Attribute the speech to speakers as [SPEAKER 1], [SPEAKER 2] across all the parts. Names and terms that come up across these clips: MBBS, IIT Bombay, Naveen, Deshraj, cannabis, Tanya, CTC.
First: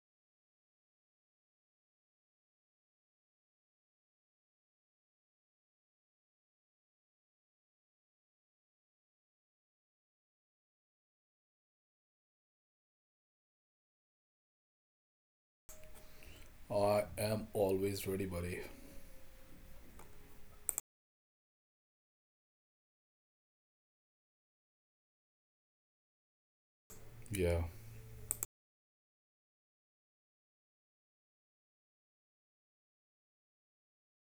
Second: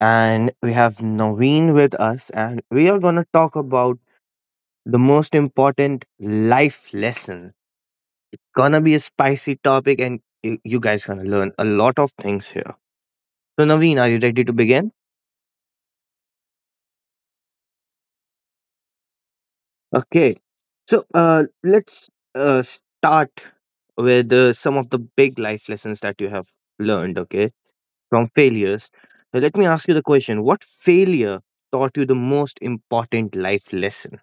[SPEAKER 1] and we have Naveen with us, and we are gonna talk about the most important life lesson. Gonna be a spicy topic, and you guys gonna learn a lot of things here. So, Naveen, are you ready to begin?
[SPEAKER 2] I am always ready, buddy.
[SPEAKER 1] Okay. Let's start with some of the big life lessons that you have learned. Okay,
[SPEAKER 2] Yeah,
[SPEAKER 1] from failures. So, let me ask you the question: What failure taught you the most important life lesson?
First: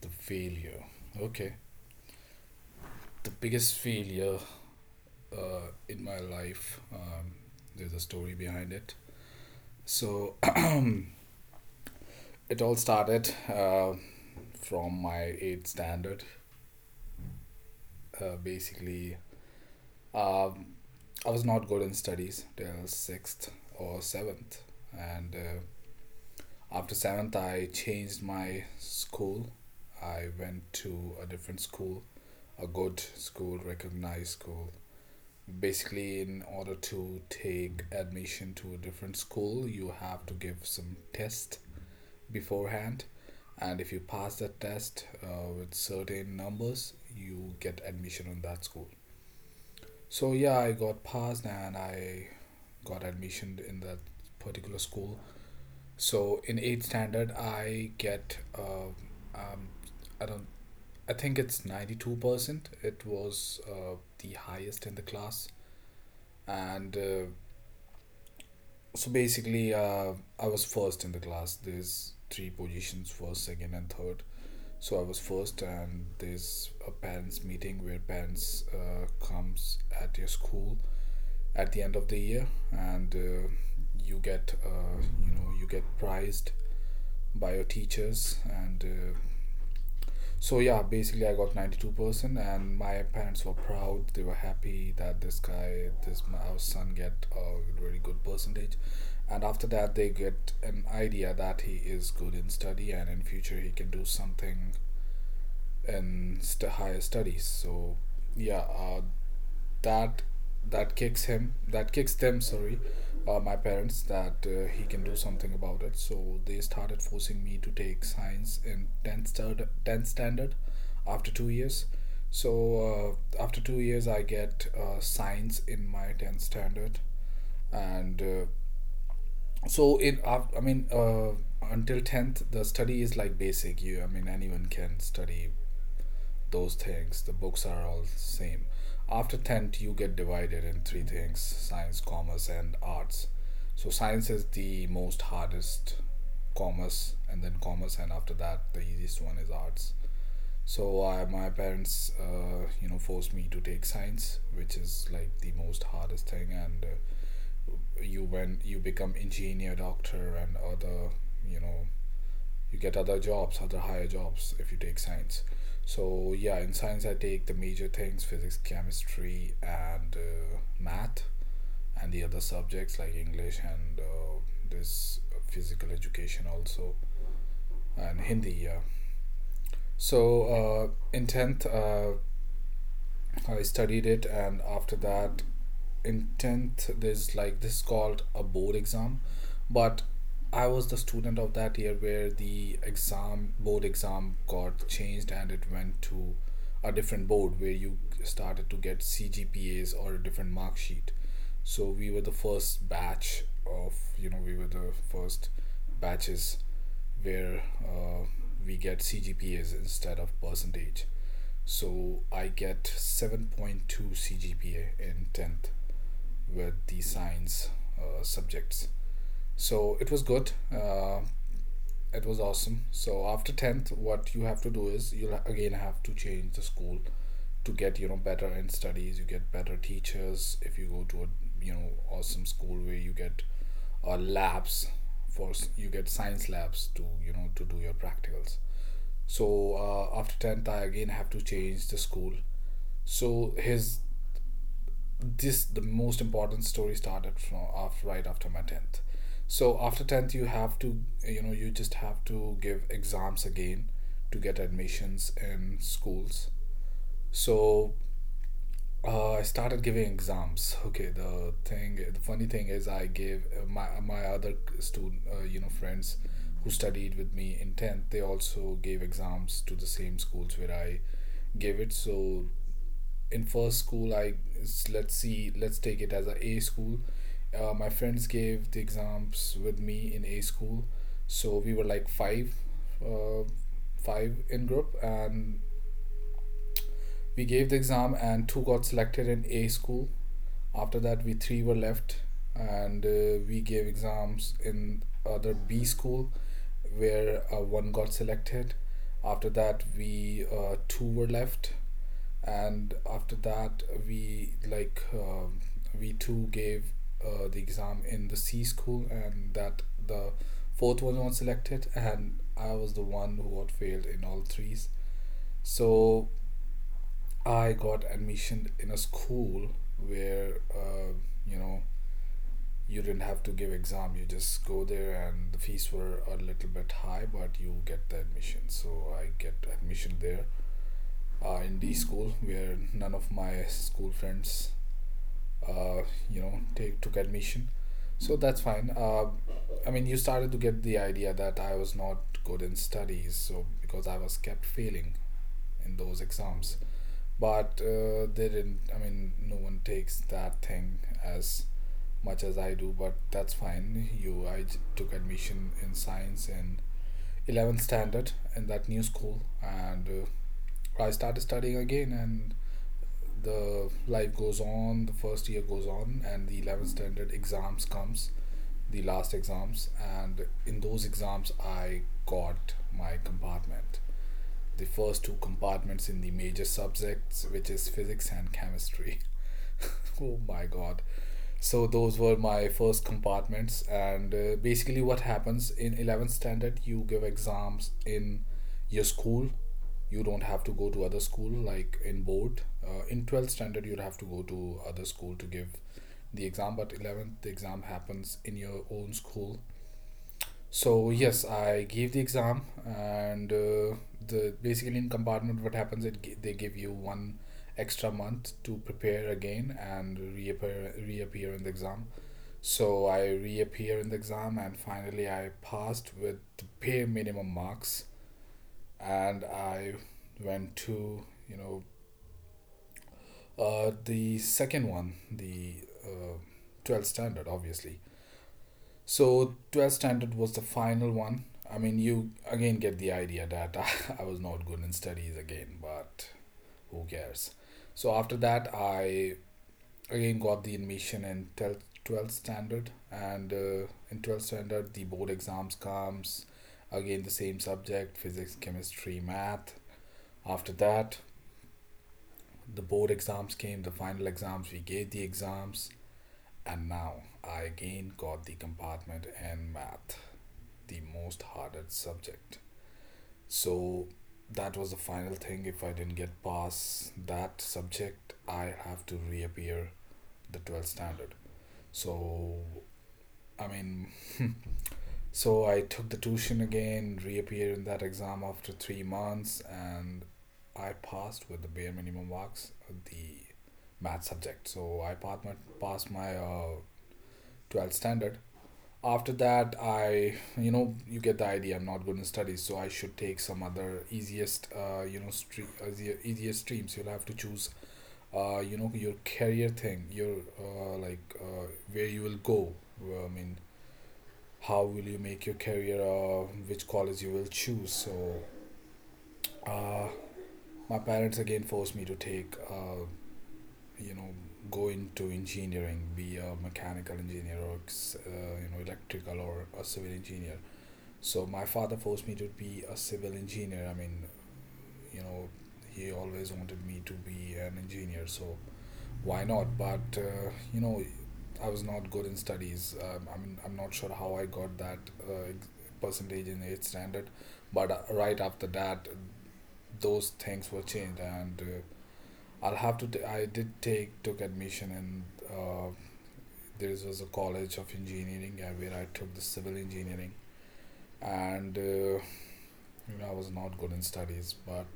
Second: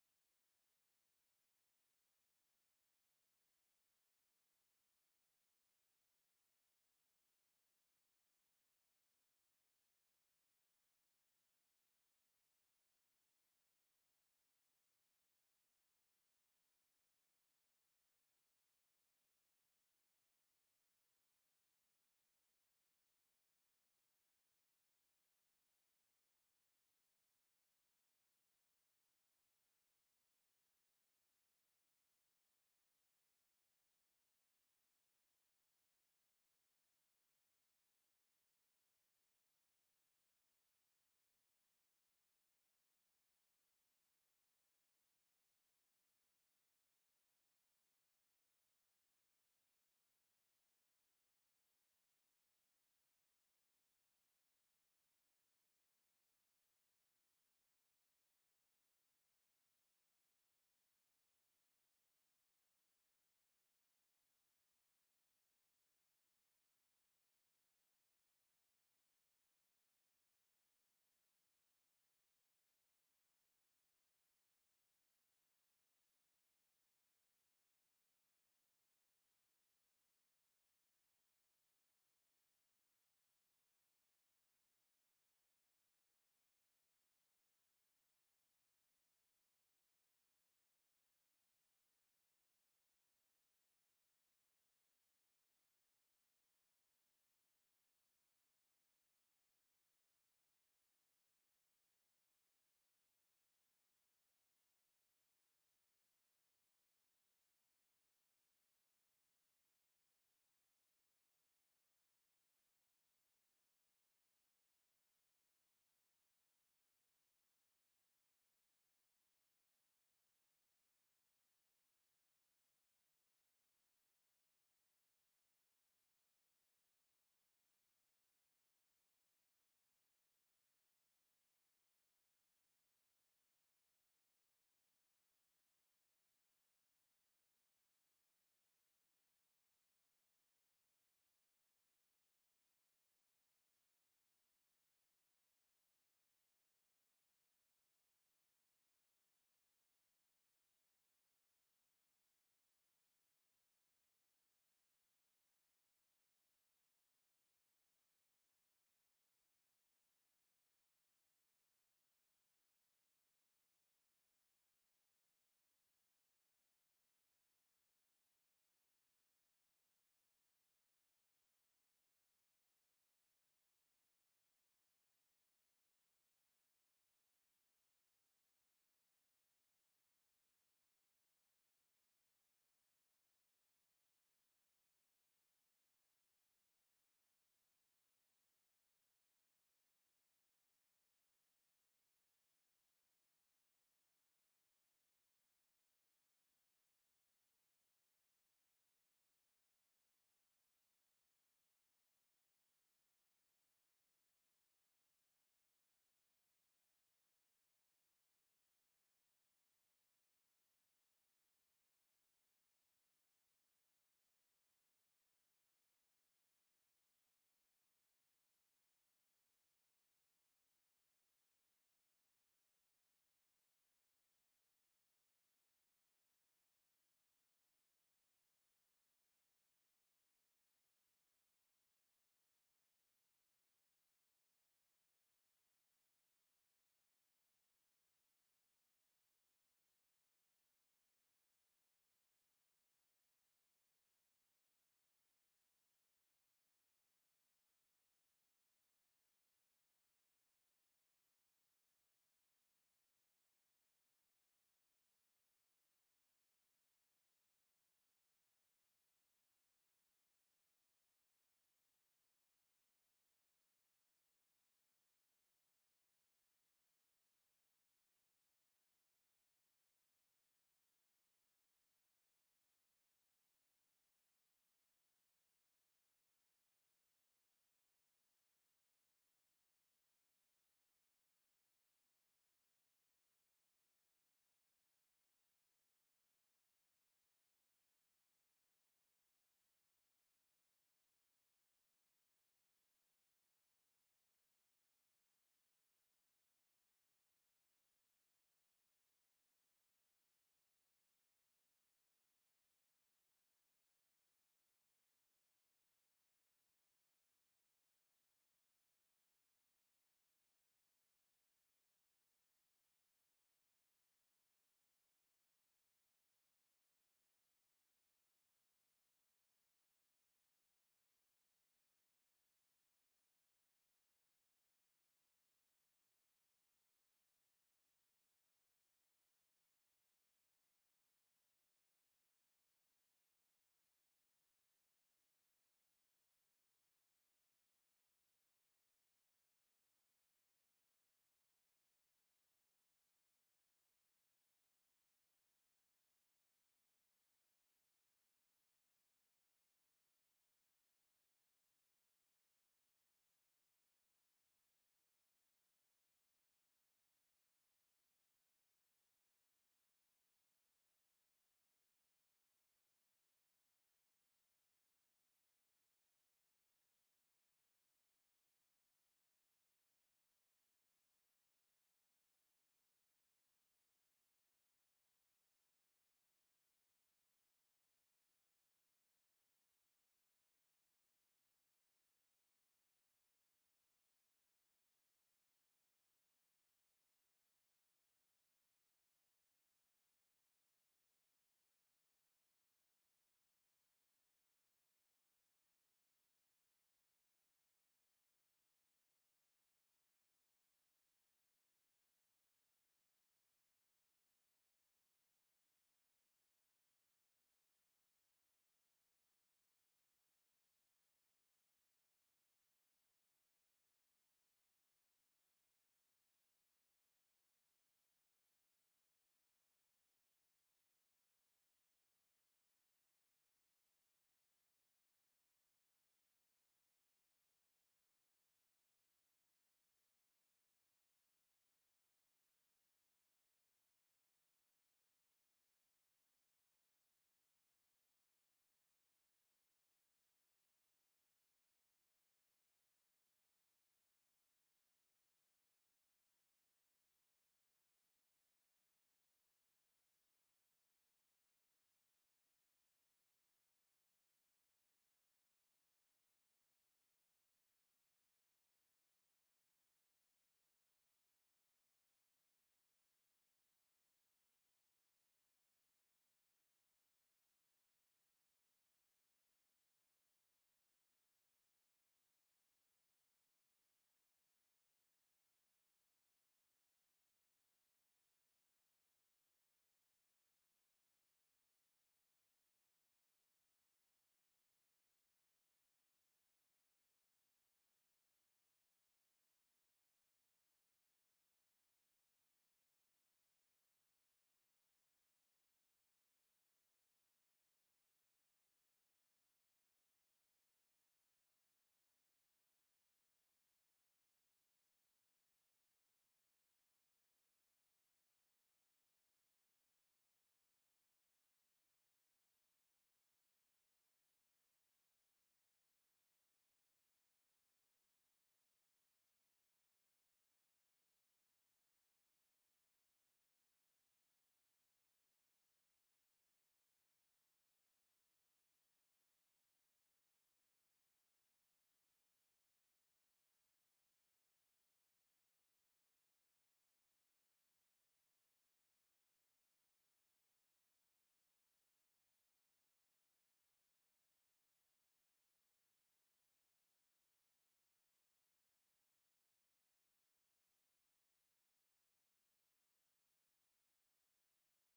[SPEAKER 2] the failure. Okay. The biggest failure in my life, there's a story behind it. So it all started from my 8th standard. Basically, um, I was not good in studies till 6th or 7th. And after 7th, I changed my school. I went to a different school, a good school, recognized school. Basically, in order to take admission to a different school, you have to give some test beforehand, and if you pass that test with certain numbers, you get admission in that school. So yeah, I got passed, and I got admission in that particular school. So in 8th standard, I get um, I don't I think it's 92%. It was the highest in the class. And So basically, I was first in the class. There's three positions: first, second, and third. So I was first, and there's a parents' meeting where parents comes at your school at the end of the year, and you get you get prized by your teachers, and so yeah, basically I got 92%, and my parents were proud. They were happy that this guy, this my our son get a really good percentage. And after that, they get an idea that he is good in study, and in future he can do something in higher studies. So yeah, that that kicks him, that kicks them, sorry, my parents, that he can do something about it. So they started forcing me to take science in 10th standard, 10th standard, after 2 years. So after 2 years, I get science in my 10th standard. And so in af- I mean until 10th, the study is like basic. You, I mean, anyone can study those things. The books are all the same. After 10th, you get divided in three things: science, commerce, and arts. So science is the most hardest, commerce, and then commerce, and after that, the easiest one is arts. So I, my parents, you know, forced me to take science, which is like the most hardest thing. And you, when you become engineer, doctor, and other, you know, you get other jobs, other higher jobs if you take science. So yeah, in science, I take the major things: physics, chemistry, and math, and the other subjects like English and this physical education also, and Hindi, yeah. So in 10th, I studied it, and after that, in 10th, there's like, this is called a board exam. But I was the student of that year where the exam, board exam, got changed, and it went to a different board where you started to get CGPAs or a different mark sheet. So we were the first batch of, you know, we were the first batches where we get CGPAs instead of percentage. So I get 7.2 CGPA in 10th with the science subjects. So it was good. It was awesome. So after 10th, what you have to do is, you'll again have to change the school to get, you know, better in studies. You get better teachers if you go to a, you know, awesome school where you get labs for, you get science labs to, you know, to do your practicals. So after 10th, I again have to change the school. So his this the most important story started from after right after my 10th. So after 10th, you have to, you know, you just have to give exams again to get admissions in schools. So I started giving exams. Okay, the funny thing is, I gave my other student, you know, friends who studied with me in 10th, they also gave exams to the same schools where I gave it. So in first school, I let's see, let's take it as a school. My friends gave the exams with me in a school. So we were like five, uh, five in group, and we gave the exam, and two got selected in a school. After that, we three were left, and we gave exams in other B school, where one got selected. After that, we two were left, and after that, we like, we two gave the exam in the C school, and that the fourth one was selected, and I was the one who had failed in all threes. So I got admission in a school where, you know, you didn't have to give exam, you just go there, and the fees were a little bit high, but you get the admission. So I get admission there in D school, where none of my school friends, uh, you know, take took admission. So that's fine, I mean, you started to get the idea that I was not good in studies, so because I was kept failing in those exams. But they didn't, I mean, no one takes that thing as much as I do, but that's fine. Took admission in science in 11th standard in that new school, and I started studying again, and the life goes on. The first year goes on, and the 11th standard exams comes, the last exams, and in those exams, I got my compartment, the first two compartments in the major subjects, which is physics and chemistry. Oh my god. So those were my first compartments. And basically, what happens in 11th standard, you give exams in your school, you don't have to go to other school like in board. In 12th standard, you'd have to go to other school to give the exam, but 11th, the exam happens in your own school. So yes, I gave the exam, and the basically, in compartment, what happens, it they give you one extra month to prepare again and reappear in the exam. So I reappear in the exam, and finally I passed with the bare minimum marks, and I went to, you know, the second one, the uh, 12th standard, obviously. So 12th standard was the final one. I mean, you again get the idea that I was not good in studies again, but who cares? So after that, I again got the admission in 12th, standard, and in 12th standard, the board exams comes again, the same subject: physics, chemistry, math. After that, the board exams came, the final exams, we gave the exams, and now I again got the compartment in math, the most hardest subject. So that was the final thing. If I didn't get past that subject, I have to reappear the 12th standard. So I mean, so I took the tuition again, reappeared in that exam after 3 months, and I passed with the bare minimum marks, the math subject. So I passed my passed my uh, 12th standard. After that, I, you know, you get the idea, I'm not good in studies, so I should take some other easiest, you know, easiest streams. You'll have to choose you know, your career thing, your, where you will go. Well, I mean, how will you make your career, which college you will choose. So uh, my parents again forced me to take, you know, go into engineering, be a mechanical engineer or you know, electrical or a civil engineer. So my father forced me to be a civil engineer. I mean, you know, he always wanted me to be an engineer, so why not? But you know, I was not good in studies. I mean, I'm not sure how I got that uh, percentage in eighth standard, but right after that, those things were changed, and I'll have to. I did take took admission in. Uh, there was a college of engineering where I took the civil engineering, and you know, I was not good in studies, but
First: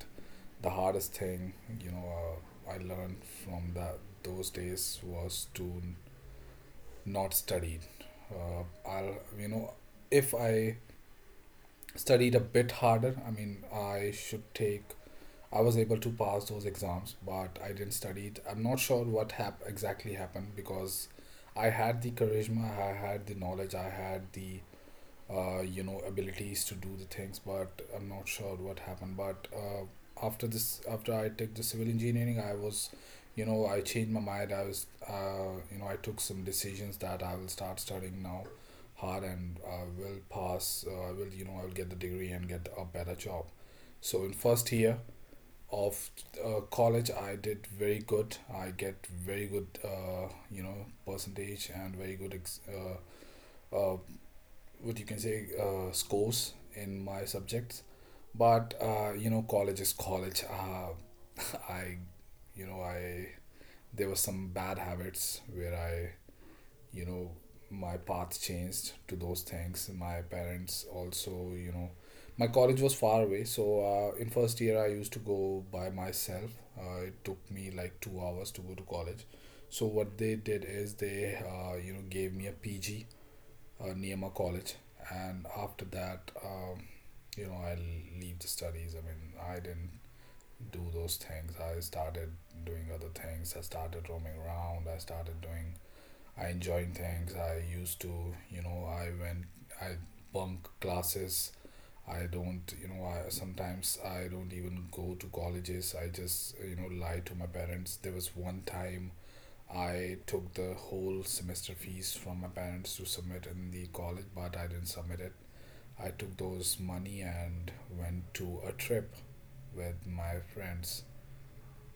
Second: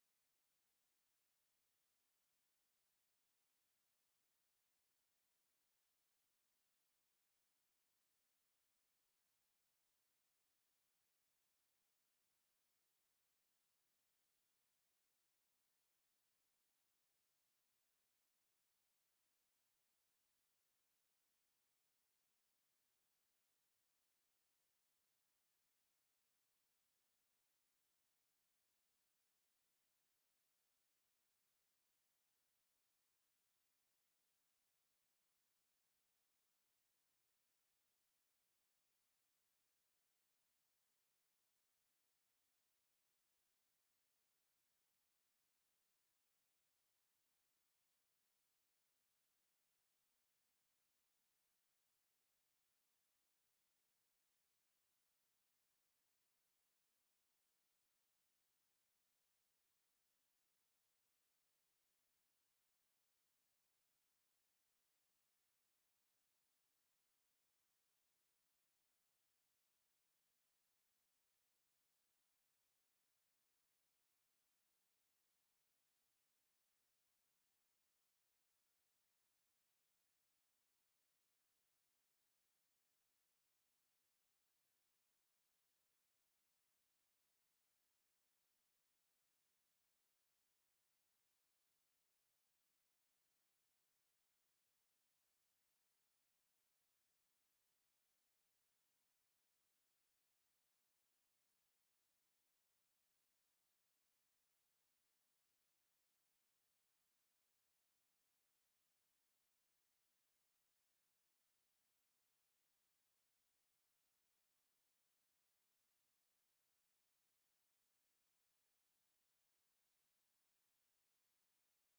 [SPEAKER 2] the hardest thing, you know, I learned from that those days was to not studied. Uh, I'll, you know, if I studied a bit harder, I mean, I should take. I was able to pass those exams, but I didn't study it. I'm not sure what exactly happened because I had the charisma, I had the knowledge, I had the abilities to do the things, but I'm not sure what happened. But uh, after this after I took the civil engineering, I was, I changed my mind. I was, I took some decisions that I will start studying now hard and I will pass. I will, I will get the degree and get a better job. So in first year of college, I did very good. I get very good, percentage and very good, uh, what you can say, scores in my subjects. But college is college. I you know I there were some bad habits where I, you know my path changed to those things. My parents also, my college was far away, so in first year I used to go by myself. It took me like 2 hours to go to college. So what they did is they, gave me a PG, Niyama College, and after that, I leave the studies. I mean, I didn't do those things. I started doing other things. I started roaming around. I started doing. I enjoyed things. I used to, I went. I bunk classes. I don't, I sometimes I don't even go to colleges. I just, lie to my parents. There was one time I took the whole semester fees from my parents to submit in the college, but I didn't submit it. I took those money and went to a trip with my friends.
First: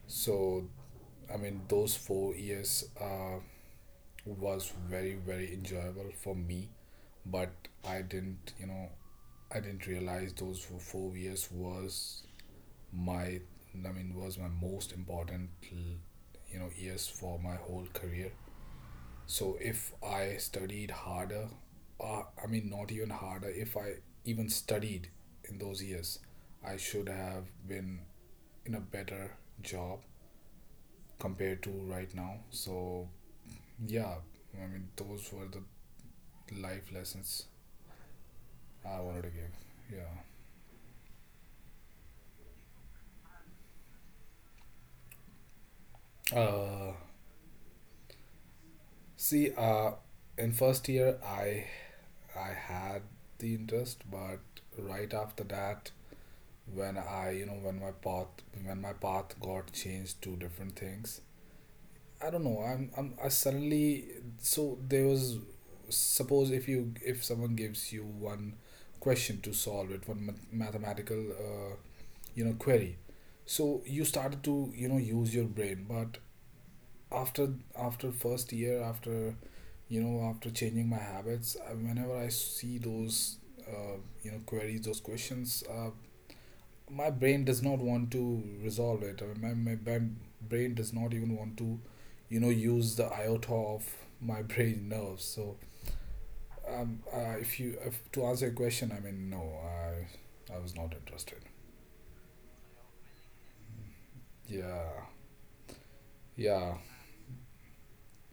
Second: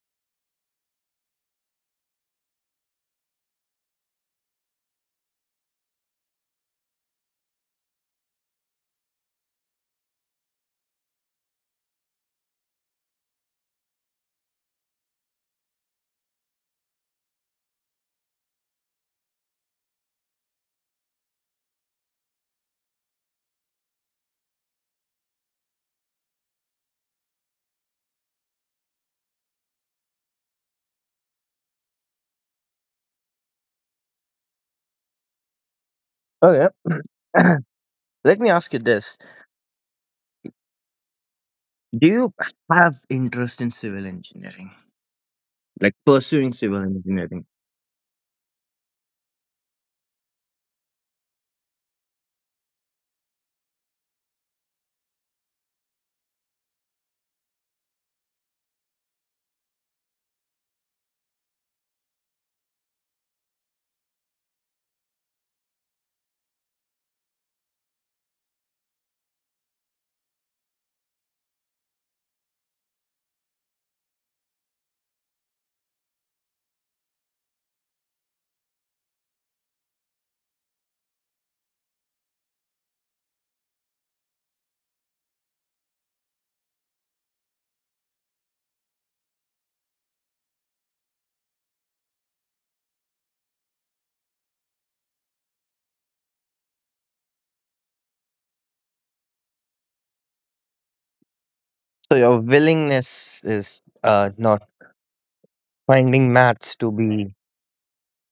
[SPEAKER 2] So, I mean, those 4 years was very, very enjoyable for me, but I didn't, I didn't realize those years was my, I mean, was my most important, years for my whole career. So if I studied harder, I mean, not even harder, if I even studied in those years, I should have been in a better job compared to right now. So, yeah, I mean, those were the
[SPEAKER 1] Okay.
[SPEAKER 2] life lessons
[SPEAKER 1] Let me ask you
[SPEAKER 2] I
[SPEAKER 1] this.
[SPEAKER 2] wanted to give.
[SPEAKER 1] Do you have interest in civil engineering? Like
[SPEAKER 2] Yeah.
[SPEAKER 1] pursuing civil engineering?
[SPEAKER 2] See, in first year, I had the interest, but right after that, when I, when my path got changed to different things. I don't know. I suddenly. So there was, suppose if you, if someone gives you one question to solve it, one mathematical, query. So you started to, use your brain, but after after first year, after changing my habits, I- whenever I see those, queries, those questions, my brain does not want to resolve it. I mean, my brain does not even want to, use the iota of my brain nerves. So, if you if, to answer your question, I mean, no, I was not interested.
[SPEAKER 1] So your willingness is not
[SPEAKER 2] Yeah,
[SPEAKER 1] finding
[SPEAKER 2] yeah,
[SPEAKER 1] maths to be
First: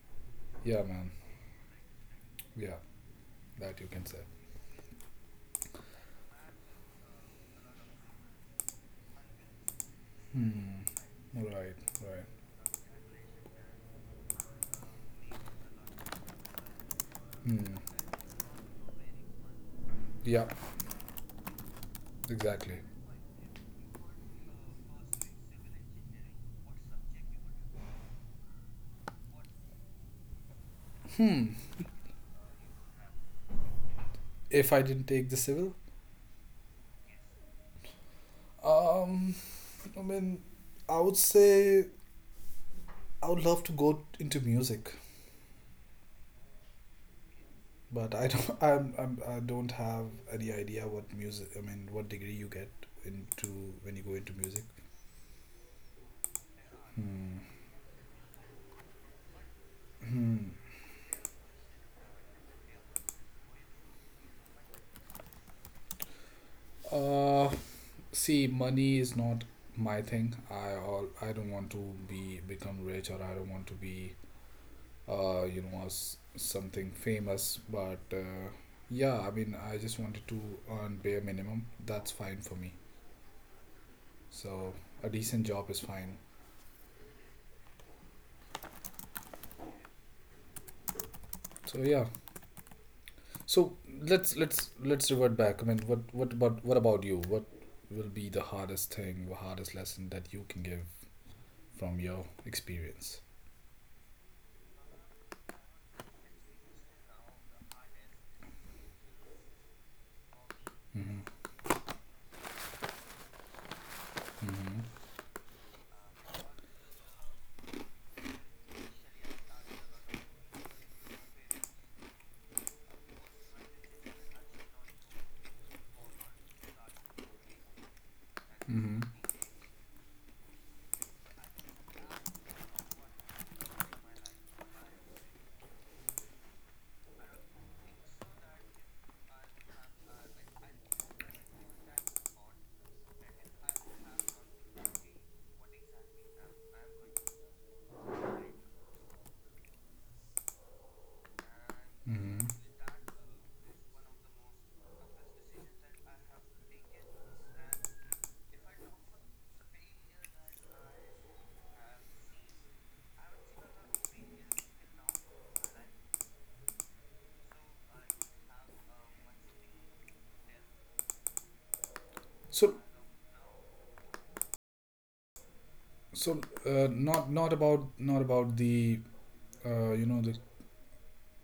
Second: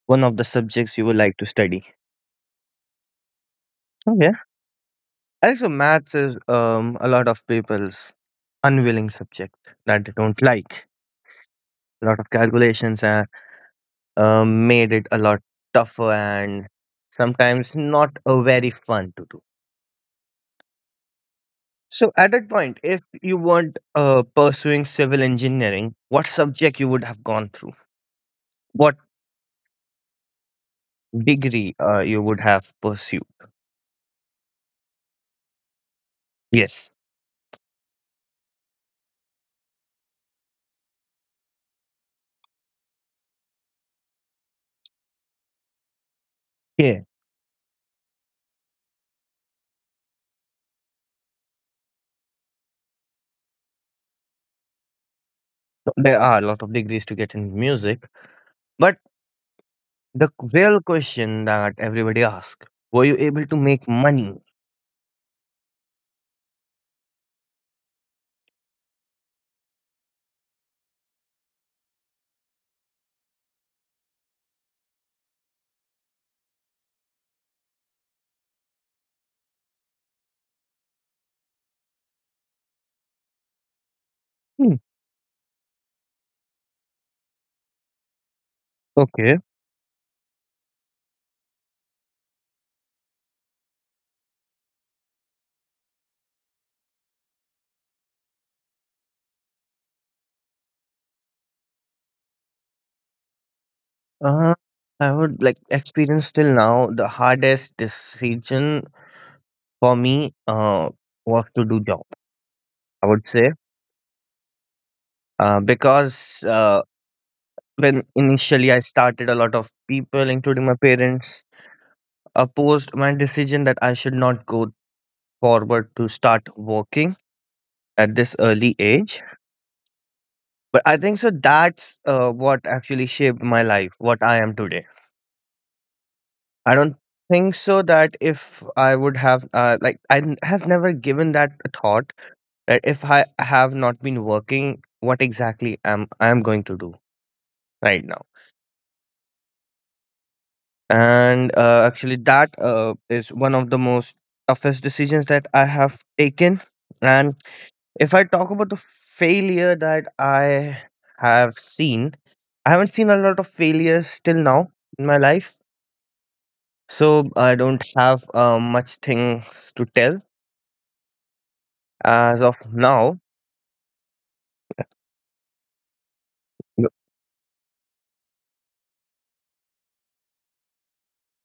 [SPEAKER 1] one of the
[SPEAKER 2] yeah,
[SPEAKER 1] subjects you
[SPEAKER 2] man,
[SPEAKER 1] would like to study.
[SPEAKER 2] yeah, that you can say.
[SPEAKER 1] Okay. Also maths is a lot of people's unwilling subject that they don't
[SPEAKER 2] Hmm.
[SPEAKER 1] like.
[SPEAKER 2] Right,
[SPEAKER 1] A lot
[SPEAKER 2] right.
[SPEAKER 1] of calculations are made it a lot tougher and
[SPEAKER 2] Hmm.
[SPEAKER 1] sometimes not a very fun to do.
[SPEAKER 2] Yeah,
[SPEAKER 1] So at that
[SPEAKER 2] exactly.
[SPEAKER 1] point, if you weren't pursuing civil engineering, what subject you would have gone through? What
[SPEAKER 2] Hmm.
[SPEAKER 1] degree you would have pursued?
[SPEAKER 2] If I didn't take the civil,
[SPEAKER 1] Yes.
[SPEAKER 2] um, I mean, I would say I would love to go into music,
[SPEAKER 1] Yeah.
[SPEAKER 2] but I don't. I don't have any idea what music. I mean, what degree you get into when you go into music.
[SPEAKER 1] So there are a lot of degrees to get
[SPEAKER 2] Hmm.
[SPEAKER 1] in music, but the
[SPEAKER 2] Hmm.
[SPEAKER 1] real question that everybody asks: Were you able to make money?
[SPEAKER 2] Uh, see, money is not my thing. I all. I don't want to be become rich, or I don't want to be. As something famous. But yeah, I mean, I just wanted to earn bare minimum. That's fine for me. So
[SPEAKER 1] Hmm.
[SPEAKER 2] a decent job is fine.
[SPEAKER 1] Okay.
[SPEAKER 2] So yeah, so let's revert back. I mean, what about you? What will be the hardest thing, the hardest lesson that you can give from your experience?
[SPEAKER 1] Uh, I would like experience till now the hardest decision for me
[SPEAKER 2] Hmm.
[SPEAKER 1] was to do job. I would say
[SPEAKER 2] Hmm.
[SPEAKER 1] because when initially I started, a lot of people, including my parents, opposed my decision that I should not go forward to start working at this early
[SPEAKER 2] Hmm.
[SPEAKER 1] age. But I think so that's what actually shaped my life, what I am today. I don't think so that if I would have, like, have never given that a thought that if I have not been working, what exactly am I am going to do right now. And actually
[SPEAKER 2] Hmm.
[SPEAKER 1] that is one of the most toughest decisions that I have taken. And if I talk about the failure that I have seen, I haven't seen a lot of failures till now in my life, so I don't have much things to tell as of
[SPEAKER 2] So,
[SPEAKER 1] now.
[SPEAKER 2] so not not about the the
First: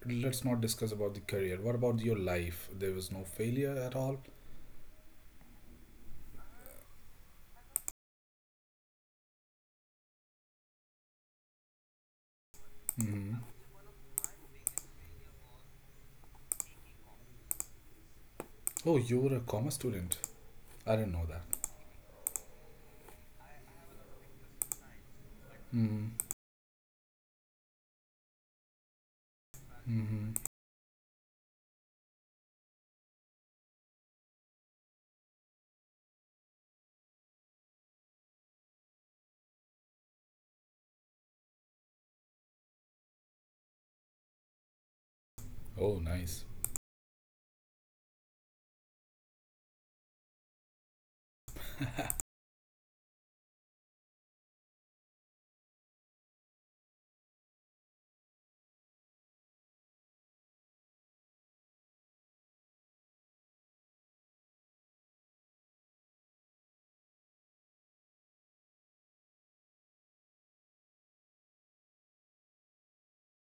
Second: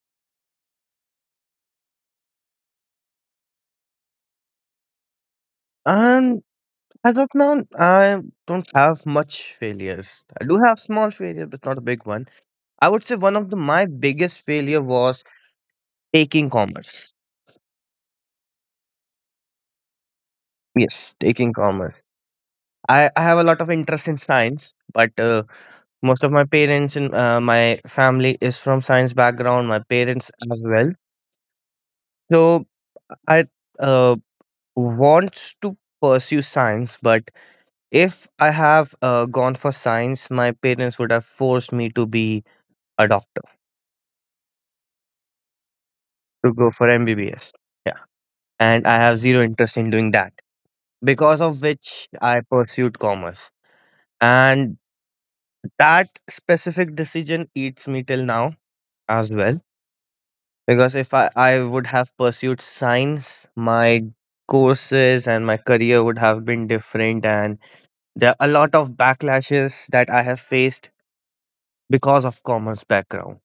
[SPEAKER 2] let's not discuss about the career. What about your life? There was no failure at all.
[SPEAKER 1] And as of now, I don't have much failures. I do have small failures, but not a big one. I would say one
[SPEAKER 2] Hmm.
[SPEAKER 1] of my biggest failure was taking commerce.
[SPEAKER 2] Oh, you were a commerce student. I didn't
[SPEAKER 1] Yes,
[SPEAKER 2] know that.
[SPEAKER 1] taking commerce. I have a lot of interest in science, but
[SPEAKER 2] Hmm.
[SPEAKER 1] most of my parents and my family is from science background. My parents
[SPEAKER 2] Hmm.
[SPEAKER 1] as well. So I uh, wants to pursue science, but if I have gone for science, my parents would have forced me to be a doctor,
[SPEAKER 2] Oh, nice.
[SPEAKER 1] to go for MBBS. Yeah, and I have zero interest in doing that, because of which I pursued commerce. And that specific decision eats me till now as well. Because if I would have pursued science, my courses and my career would have been different. And there are a lot of backlashes that I have faced because of commerce background.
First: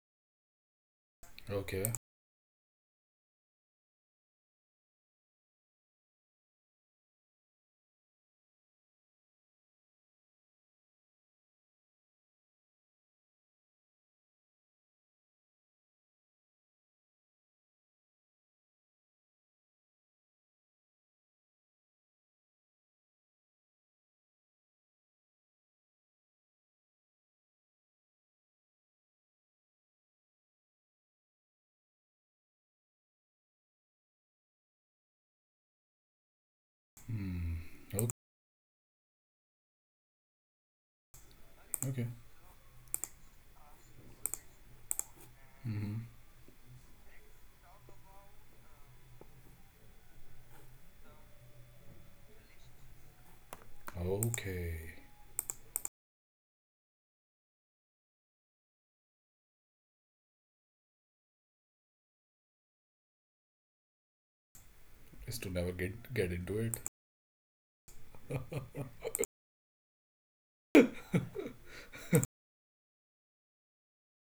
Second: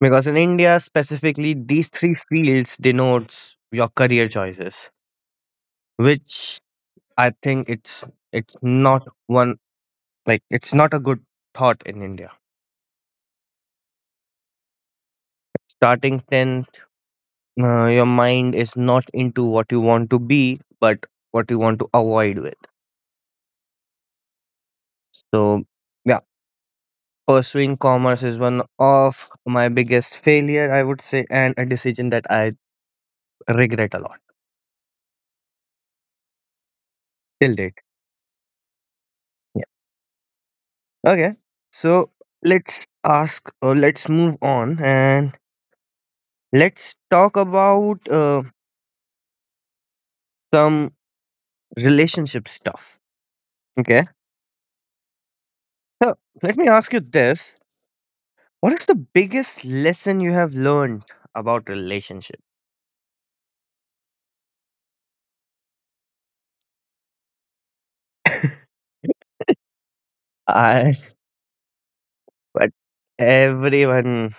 [SPEAKER 1] Because in India specifically, these
[SPEAKER 2] Okay.
[SPEAKER 1] three fields denotes your career choices, which I think it's not one like it's not a good thought in India. Starting 10, your mind is not into what you want to be but what you want to avoid with. So yeah, pursuing commerce is one of my biggest failure I would say, and a decision that I regret a lot
[SPEAKER 2] Hmm.
[SPEAKER 1] till date. Yeah. Okay.
[SPEAKER 2] Okay.
[SPEAKER 1] So let's ask, or let's move on and
[SPEAKER 2] Hmm.
[SPEAKER 1] let's talk about some relationship stuff. Okay.
[SPEAKER 2] Okay.
[SPEAKER 1] So let me ask you this: what is the biggest lesson you have learned about relationship?
[SPEAKER 2] Is to never get into it.
[SPEAKER 1] I. But everyone,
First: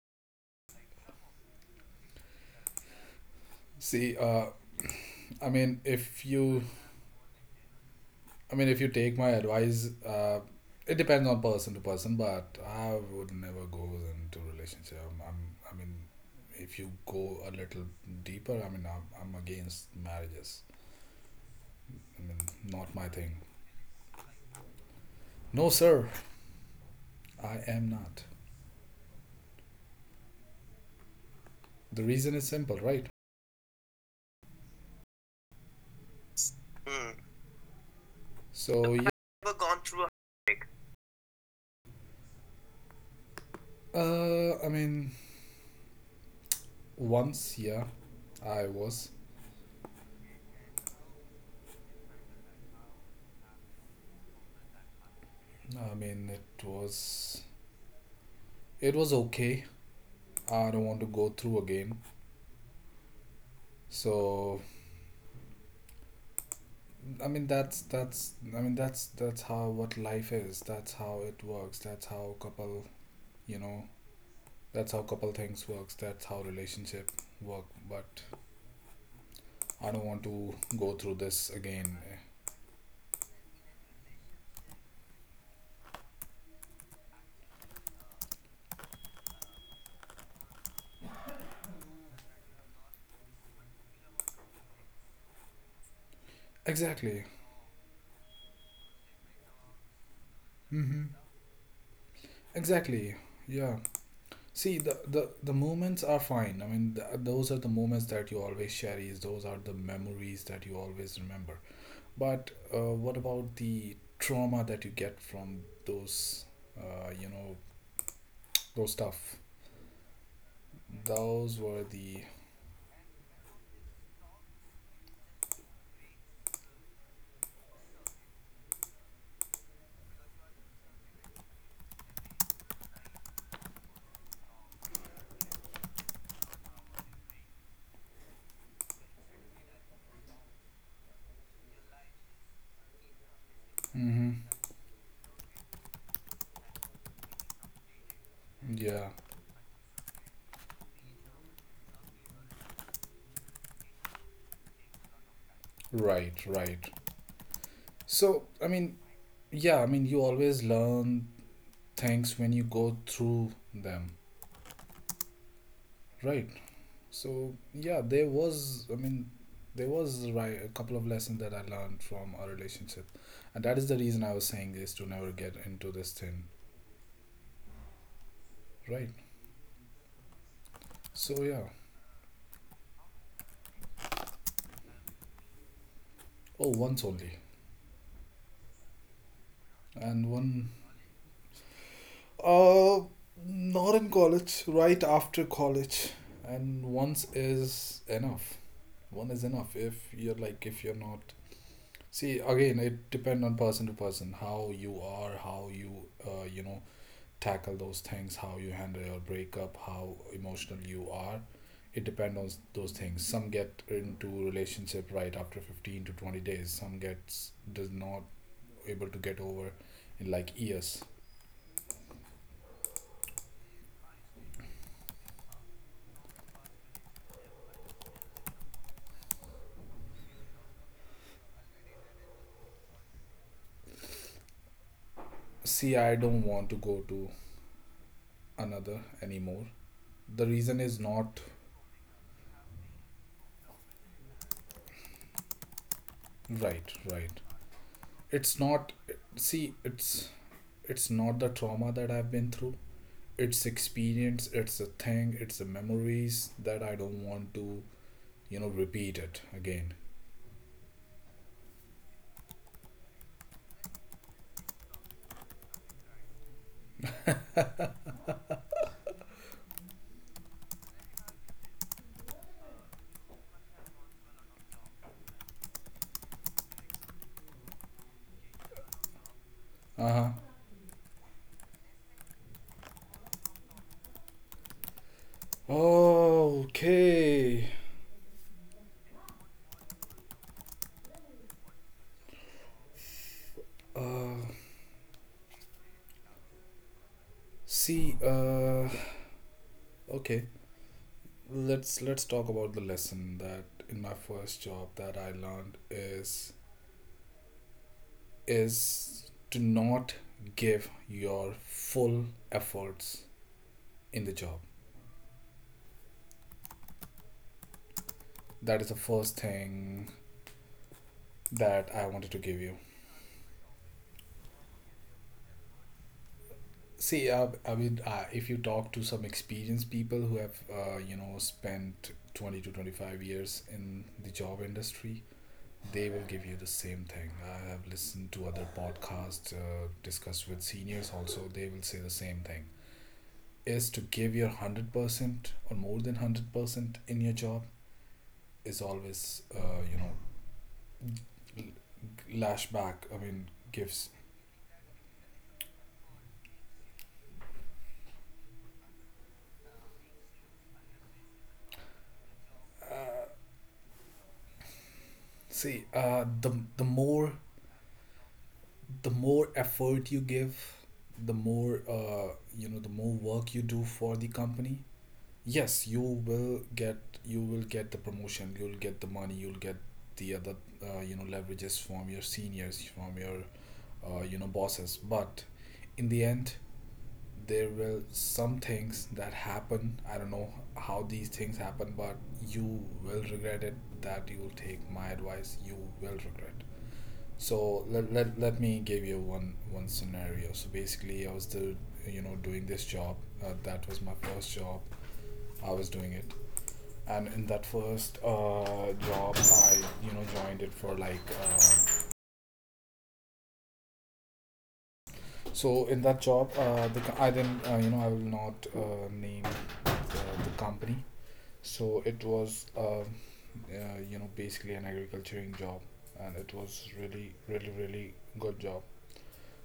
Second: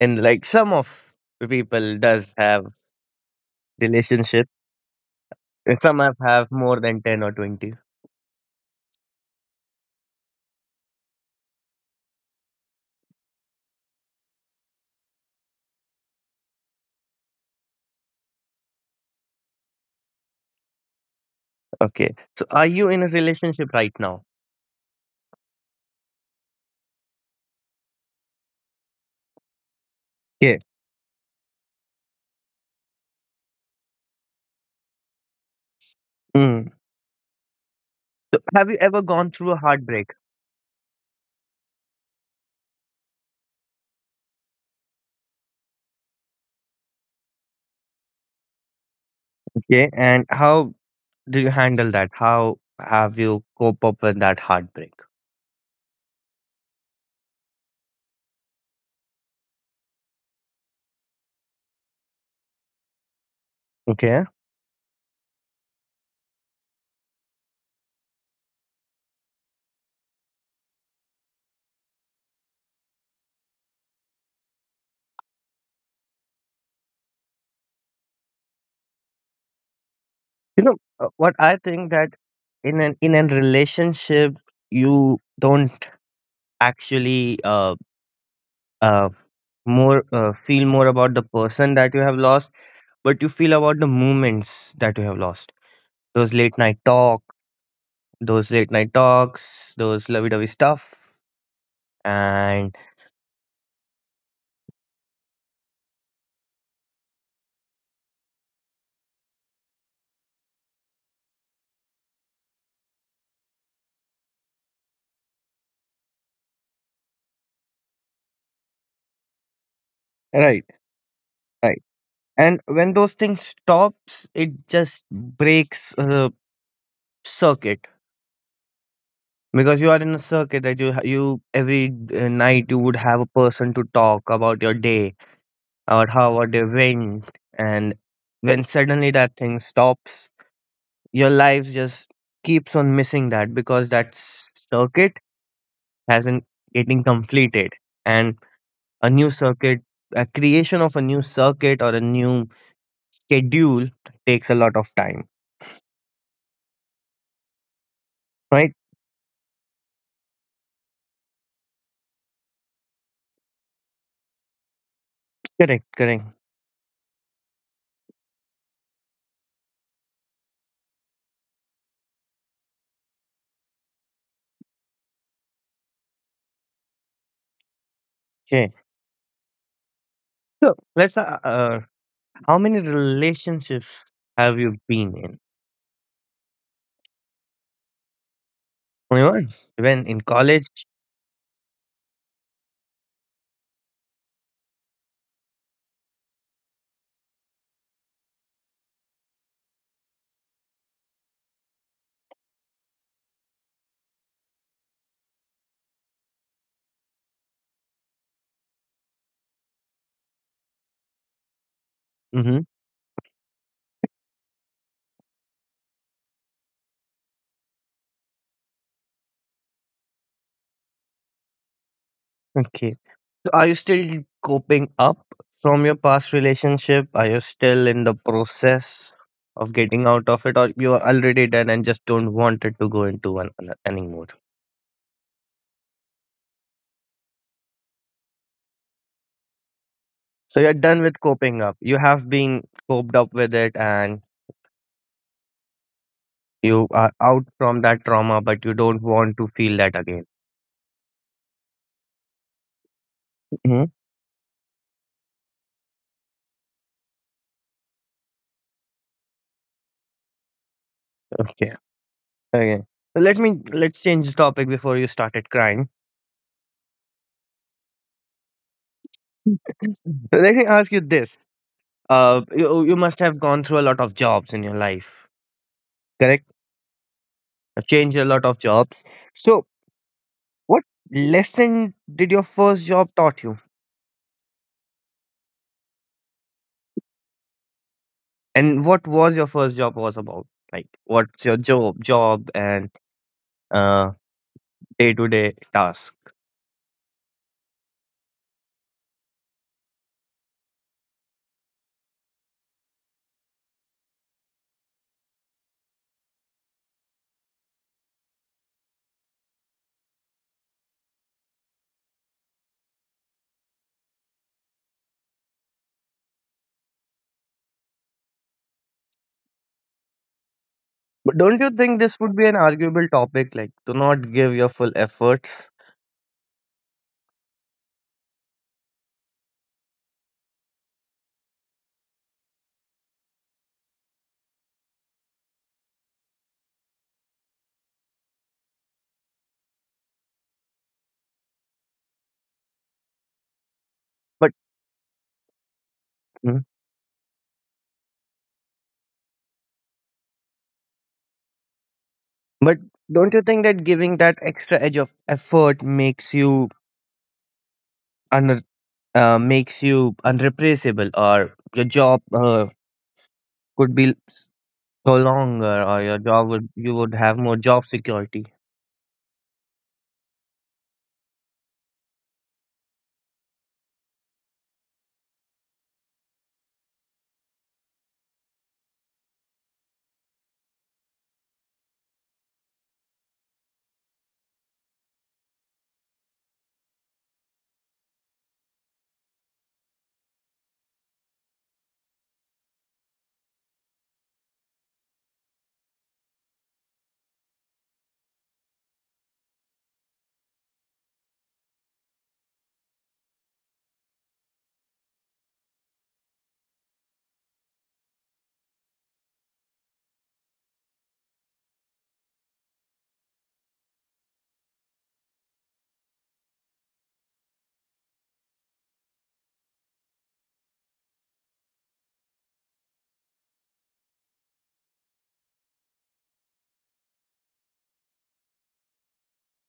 [SPEAKER 1] and like some of the people does have
[SPEAKER 2] See,
[SPEAKER 1] relationship,
[SPEAKER 2] I
[SPEAKER 1] and
[SPEAKER 2] mean,
[SPEAKER 1] some
[SPEAKER 2] if
[SPEAKER 1] have
[SPEAKER 2] you,
[SPEAKER 1] more than 10 or 20.
[SPEAKER 2] I mean, if you take my advice, uh, it depends on person to person, but I would never go into relationship. I mean, if you go a little deeper, I mean, I'm against marriages.
[SPEAKER 1] Okay.
[SPEAKER 2] I mean,
[SPEAKER 1] So are you
[SPEAKER 2] not
[SPEAKER 1] in
[SPEAKER 2] my
[SPEAKER 1] a
[SPEAKER 2] thing.
[SPEAKER 1] relationship right now?
[SPEAKER 2] No, sir, I am not.
[SPEAKER 1] Okay.
[SPEAKER 2] The reason is simple, right?
[SPEAKER 1] Mm. So have you ever
[SPEAKER 2] So,
[SPEAKER 1] gone
[SPEAKER 2] yeah,
[SPEAKER 1] through a heartbreak?
[SPEAKER 2] I mean, once, yeah, I
[SPEAKER 1] Okay.
[SPEAKER 2] was.
[SPEAKER 1] And how do you handle that? How have you cope up with that heartbreak?
[SPEAKER 2] I mean, it was okay. I don't want to go through again.
[SPEAKER 1] Okay.
[SPEAKER 2] So, I mean, that's I mean, that's how what life is. That's how it works. That's how couple, you know, that's how couple things works. That's how relationship work. But
[SPEAKER 1] You
[SPEAKER 2] I
[SPEAKER 1] know,
[SPEAKER 2] don't want
[SPEAKER 1] what
[SPEAKER 2] to
[SPEAKER 1] I
[SPEAKER 2] go
[SPEAKER 1] think
[SPEAKER 2] through
[SPEAKER 1] that
[SPEAKER 2] this again.
[SPEAKER 1] in an in a relationship you don't actually uh, more feel more about the person that you have lost, but you feel about the moments that you have lost. Those late night talk,
[SPEAKER 2] Exactly.
[SPEAKER 1] those late night talks, those lovey-dovey
[SPEAKER 2] Mm-hmm.
[SPEAKER 1] stuff. And
[SPEAKER 2] Exactly. Yeah. See, the moments are fine. I mean, those are the moments that you always cherish. Those are the memories that you always remember. But what about the trauma that you get from those, uh, you know, those stuff?
[SPEAKER 1] right,
[SPEAKER 2] Those were
[SPEAKER 1] right.
[SPEAKER 2] the.
[SPEAKER 1] And when those things stops, it just breaks circuit. Because you are in a circuit that you every night you would have a person to talk about your day, about how your day went. And when suddenly that thing stops, your life just keeps on missing that because that
[SPEAKER 2] Hmm.
[SPEAKER 1] circuit hasn't getting completed. And a
[SPEAKER 2] Yeah,
[SPEAKER 1] new circuit, a creation of a new circuit or a new schedule takes a lot of time.
[SPEAKER 2] right, right. So,
[SPEAKER 1] Right.
[SPEAKER 2] I mean, yeah, I mean, you always learn things when you go through them,
[SPEAKER 1] Correct, correct.
[SPEAKER 2] right? So yeah, there was, I mean, there was right a couple of lessons that I learned from our relationship, and that is the reason I was saying is to never get into this thing,
[SPEAKER 1] Okay.
[SPEAKER 2] right?
[SPEAKER 1] So let's
[SPEAKER 2] So yeah,
[SPEAKER 1] how many relationships have you been in?
[SPEAKER 2] oh, once only,
[SPEAKER 1] Only once when in
[SPEAKER 2] and one,
[SPEAKER 1] college.
[SPEAKER 2] uh, not in college, right after college, and once is enough. One is enough if you're like if you're not. See, again, it depend on person to person how you are, how you, tackle those things, how you handle your breakup, how emotional you are. It depends on
[SPEAKER 1] Mm-hmm.
[SPEAKER 2] those things. Some get into relationship right after 15 to 20 days, some gets does not able to get over in like years.
[SPEAKER 1] Okay. Are you still coping up from your past relationship? Are you still in the process of getting out of it, or you are already done and just don't want it to go into anymore?
[SPEAKER 2] See, I don't want to go to another anymore. The
[SPEAKER 1] So you're
[SPEAKER 2] reason is
[SPEAKER 1] done with
[SPEAKER 2] not
[SPEAKER 1] coping up. You have been coped up with it, and you
[SPEAKER 2] right,
[SPEAKER 1] are
[SPEAKER 2] right.
[SPEAKER 1] out from that trauma,
[SPEAKER 2] It's
[SPEAKER 1] but you
[SPEAKER 2] not,
[SPEAKER 1] don't want to feel
[SPEAKER 2] see,
[SPEAKER 1] that again.
[SPEAKER 2] it's not the trauma that I've been through. It's
[SPEAKER 1] Hmm.
[SPEAKER 2] experience, it's a thing, it's the memories that I don't want to, repeat it again.
[SPEAKER 1] Okay. Okay. So let me, let's change the topic before you started crying. So let me ask you this: you must have gone through a lot of jobs in your life, correct? I changed a lot of jobs. So,
[SPEAKER 2] Uh huh.
[SPEAKER 1] what lesson did your first job taught you,
[SPEAKER 2] Okay.
[SPEAKER 1] and what was your first job was about? Like, what's your job, job, and uh,
[SPEAKER 2] Uh,
[SPEAKER 1] day-to-day task?
[SPEAKER 2] see. Okay. Let's talk about the lesson that in my first job that I learned is to not give your full efforts in the job. That is the first thing
[SPEAKER 1] But don't you
[SPEAKER 2] that
[SPEAKER 1] think
[SPEAKER 2] I
[SPEAKER 1] this
[SPEAKER 2] wanted
[SPEAKER 1] would
[SPEAKER 2] to
[SPEAKER 1] be an
[SPEAKER 2] give you.
[SPEAKER 1] arguable topic? Like, do not give your full efforts.
[SPEAKER 2] See, I mean, if you talk to some experienced people who have, spent 20 to 25 years in the job industry, they will give you the same thing. I have listened to other podcasts, discussed with seniors also, they will say the same thing. Is to give
[SPEAKER 1] But,
[SPEAKER 2] your 100% or more than
[SPEAKER 1] mhm.
[SPEAKER 2] 100% in your job is always, lash
[SPEAKER 1] But
[SPEAKER 2] back. I
[SPEAKER 1] don't you
[SPEAKER 2] mean,
[SPEAKER 1] think that
[SPEAKER 2] gives.
[SPEAKER 1] giving that extra edge of effort makes you un- makes you unreplaceable, or your job
[SPEAKER 2] Uh,
[SPEAKER 1] could be go longer,
[SPEAKER 2] see,
[SPEAKER 1] or your job would,
[SPEAKER 2] the
[SPEAKER 1] you would
[SPEAKER 2] more
[SPEAKER 1] have more job security.
[SPEAKER 2] the more effort you give, the more the more work you do for the company, yes, you will get, you will get the promotion, you'll get the money, you'll get the other leverages from your seniors, from your bosses. But in the end, there will some things that happen. I don't know how these things happen, but you will regret it. That you will take my advice. You will regret. So let me give you one scenario. So basically, I was the, doing this job. That was my first job. I was doing it, and in that first job, I, joined it for like. So in that job, I didn't, I will not name the company. So it was basically an agriculturing job, and it was really good job.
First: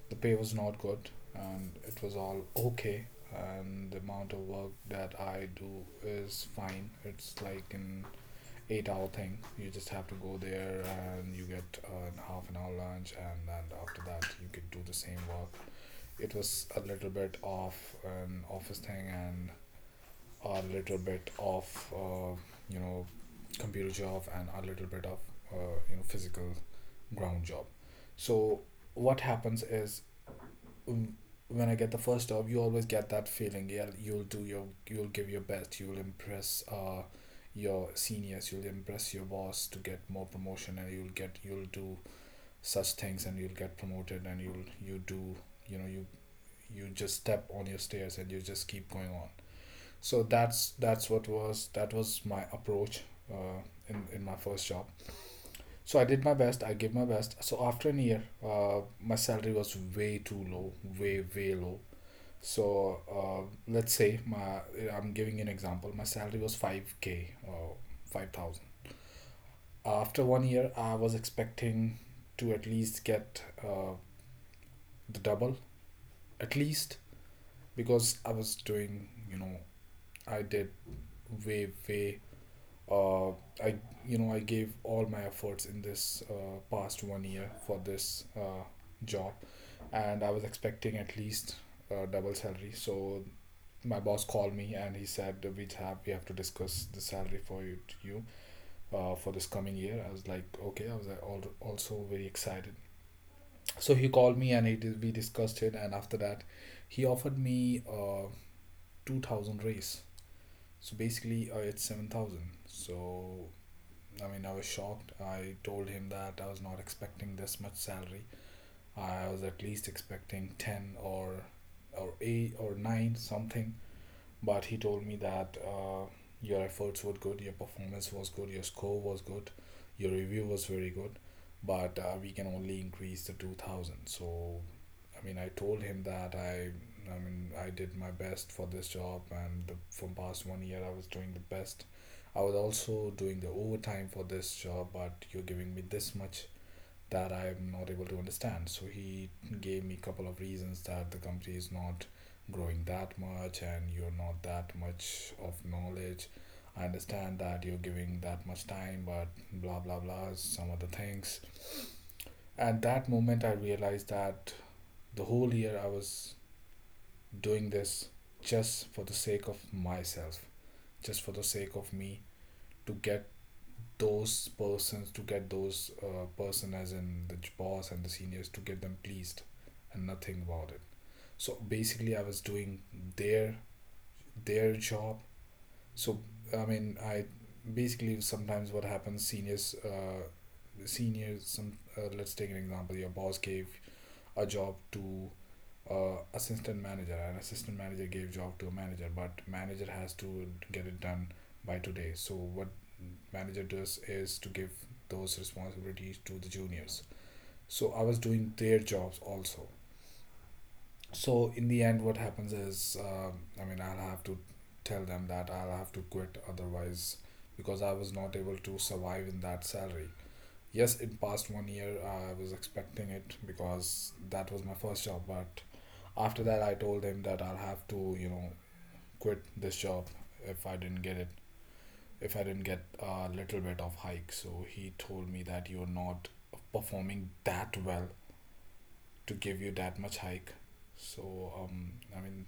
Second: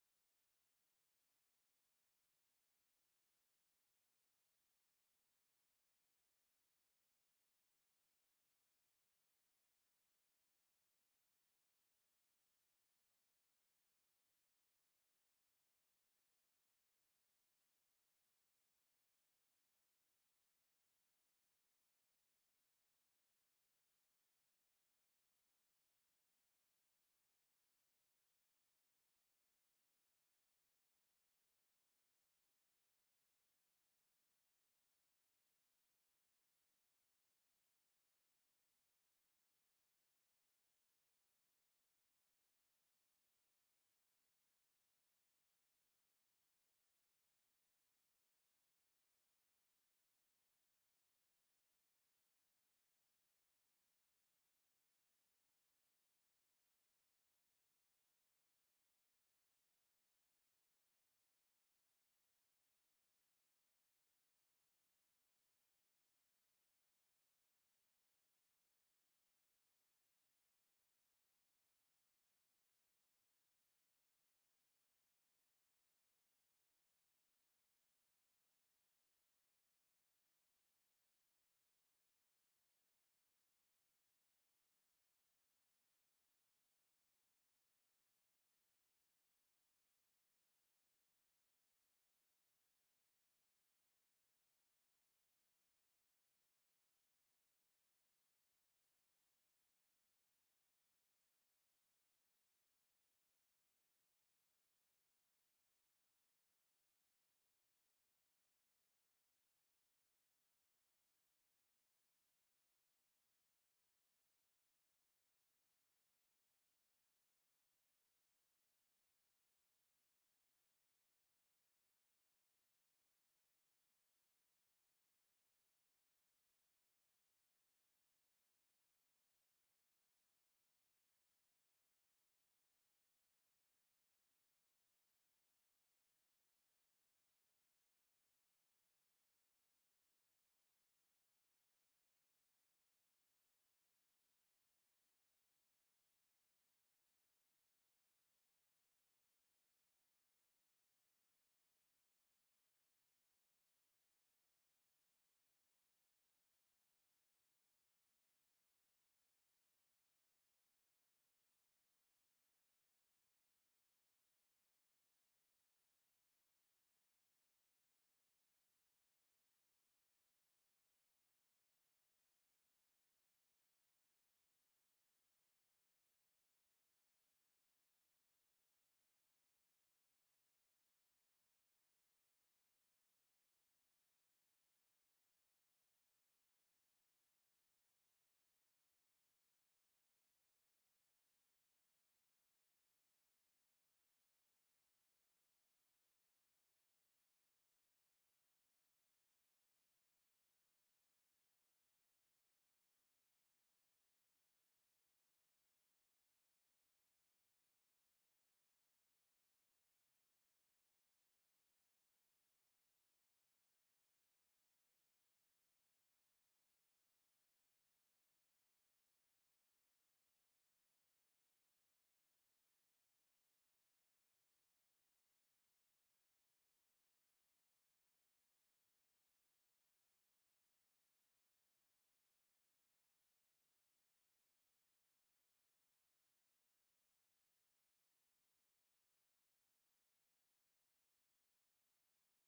[SPEAKER 2] The pay was not good, and it was all okay, and the amount of work that I do is fine. It's like an 8 hour thing. You just have to go there, and you get a half an hour lunch, and then after that you could do the same work. It was a little bit of an office thing, and a little bit of uh, you know computer job, and a little bit of physical ground job. So what happens is when I get the first job, you always get that feeling. Yeah, you'll do your, you'll give your best. You'll impress your seniors. You'll impress your boss to get more promotion, and you'll get, you'll do such things, and you'll get promoted, and you'll, you do, you know, you, you just step on your stairs, and you just keep going on. So that's what was that was my approach uh, in my first job. So I did my best. I gave my best. So after an year, my salary was way too low, way way low. So let's say my, I'm giving an example. My salary was 5K or 5,000. After 1 year, I was expecting to at least get the double, at least because I was doing you know I did way way uh, I I gave all my efforts in this past 1 year for this job, and I was expecting at least double salary. So my boss called me and he said we have to discuss the salary for you, for this coming year. I was like, okay. I was like, also very excited. So he called me and we discussed it, and after that he offered me 2000 raise, so basically it's 7000. So I mean, I was shocked. I told him that I was not expecting this much salary. I was at least expecting 10, or 8 or 9, something. But he told me that your efforts were good, your performance was good, your score was good, your review was very good, but we can only increase the 2000. So, I mean, I told him that I mean, I did my best for this job, and from past 1 year, I was doing the best. I was also doing the overtime for this job, but you're giving me this much that I'm not able to understand. So he gave me a couple of reasons that the company is not growing that much and you're not that much of knowledge. I understand that you're giving that much time, but blah blah blah, some other things. At that moment, I realized that the whole year I was doing this just for the sake of myself, just for the sake of me to get those person, as in the boss and the seniors, to get them pleased, and nothing about it. So basically I was doing their their job. So I mean I basically sometimes what happens, seniors seniors some let's take an example. Your boss gave a job to assistant manager. An assistant manager gave job to a manager, but manager has to get it done by today. So what manager does is to give those responsibilities to the juniors. So I was doing their jobs also. So in the end what happens is I mean I'll have to tell them that I'll have to quit otherwise, because I was not able to survive in that salary. Yes, in past 1 year I was expecting it because that was my first job. But after that, I told him that I'll have to, quit this job if I didn't get it, if I didn't get a little bit of hike. So he told me that you're not performing that well to give you that much hike. So I mean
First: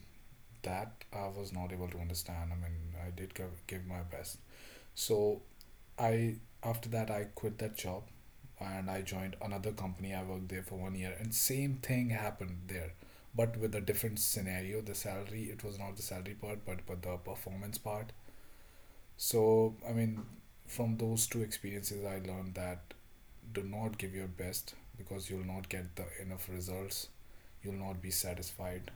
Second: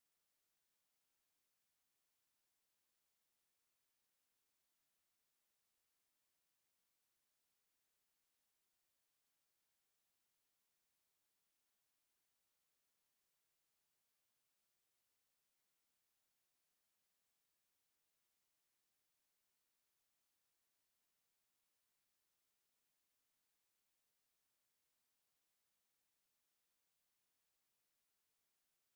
[SPEAKER 2] that I was not able to understand. I mean I did give my best. So I after that I quit that job and I joined another company. I worked there for 1 year and same thing happened there, but with a different scenario. The salary, it was not the salary part, but the performance part. So I mean, from those two experiences, I learned that do not give your best because you'll not get the enough results. You'll not be satisfied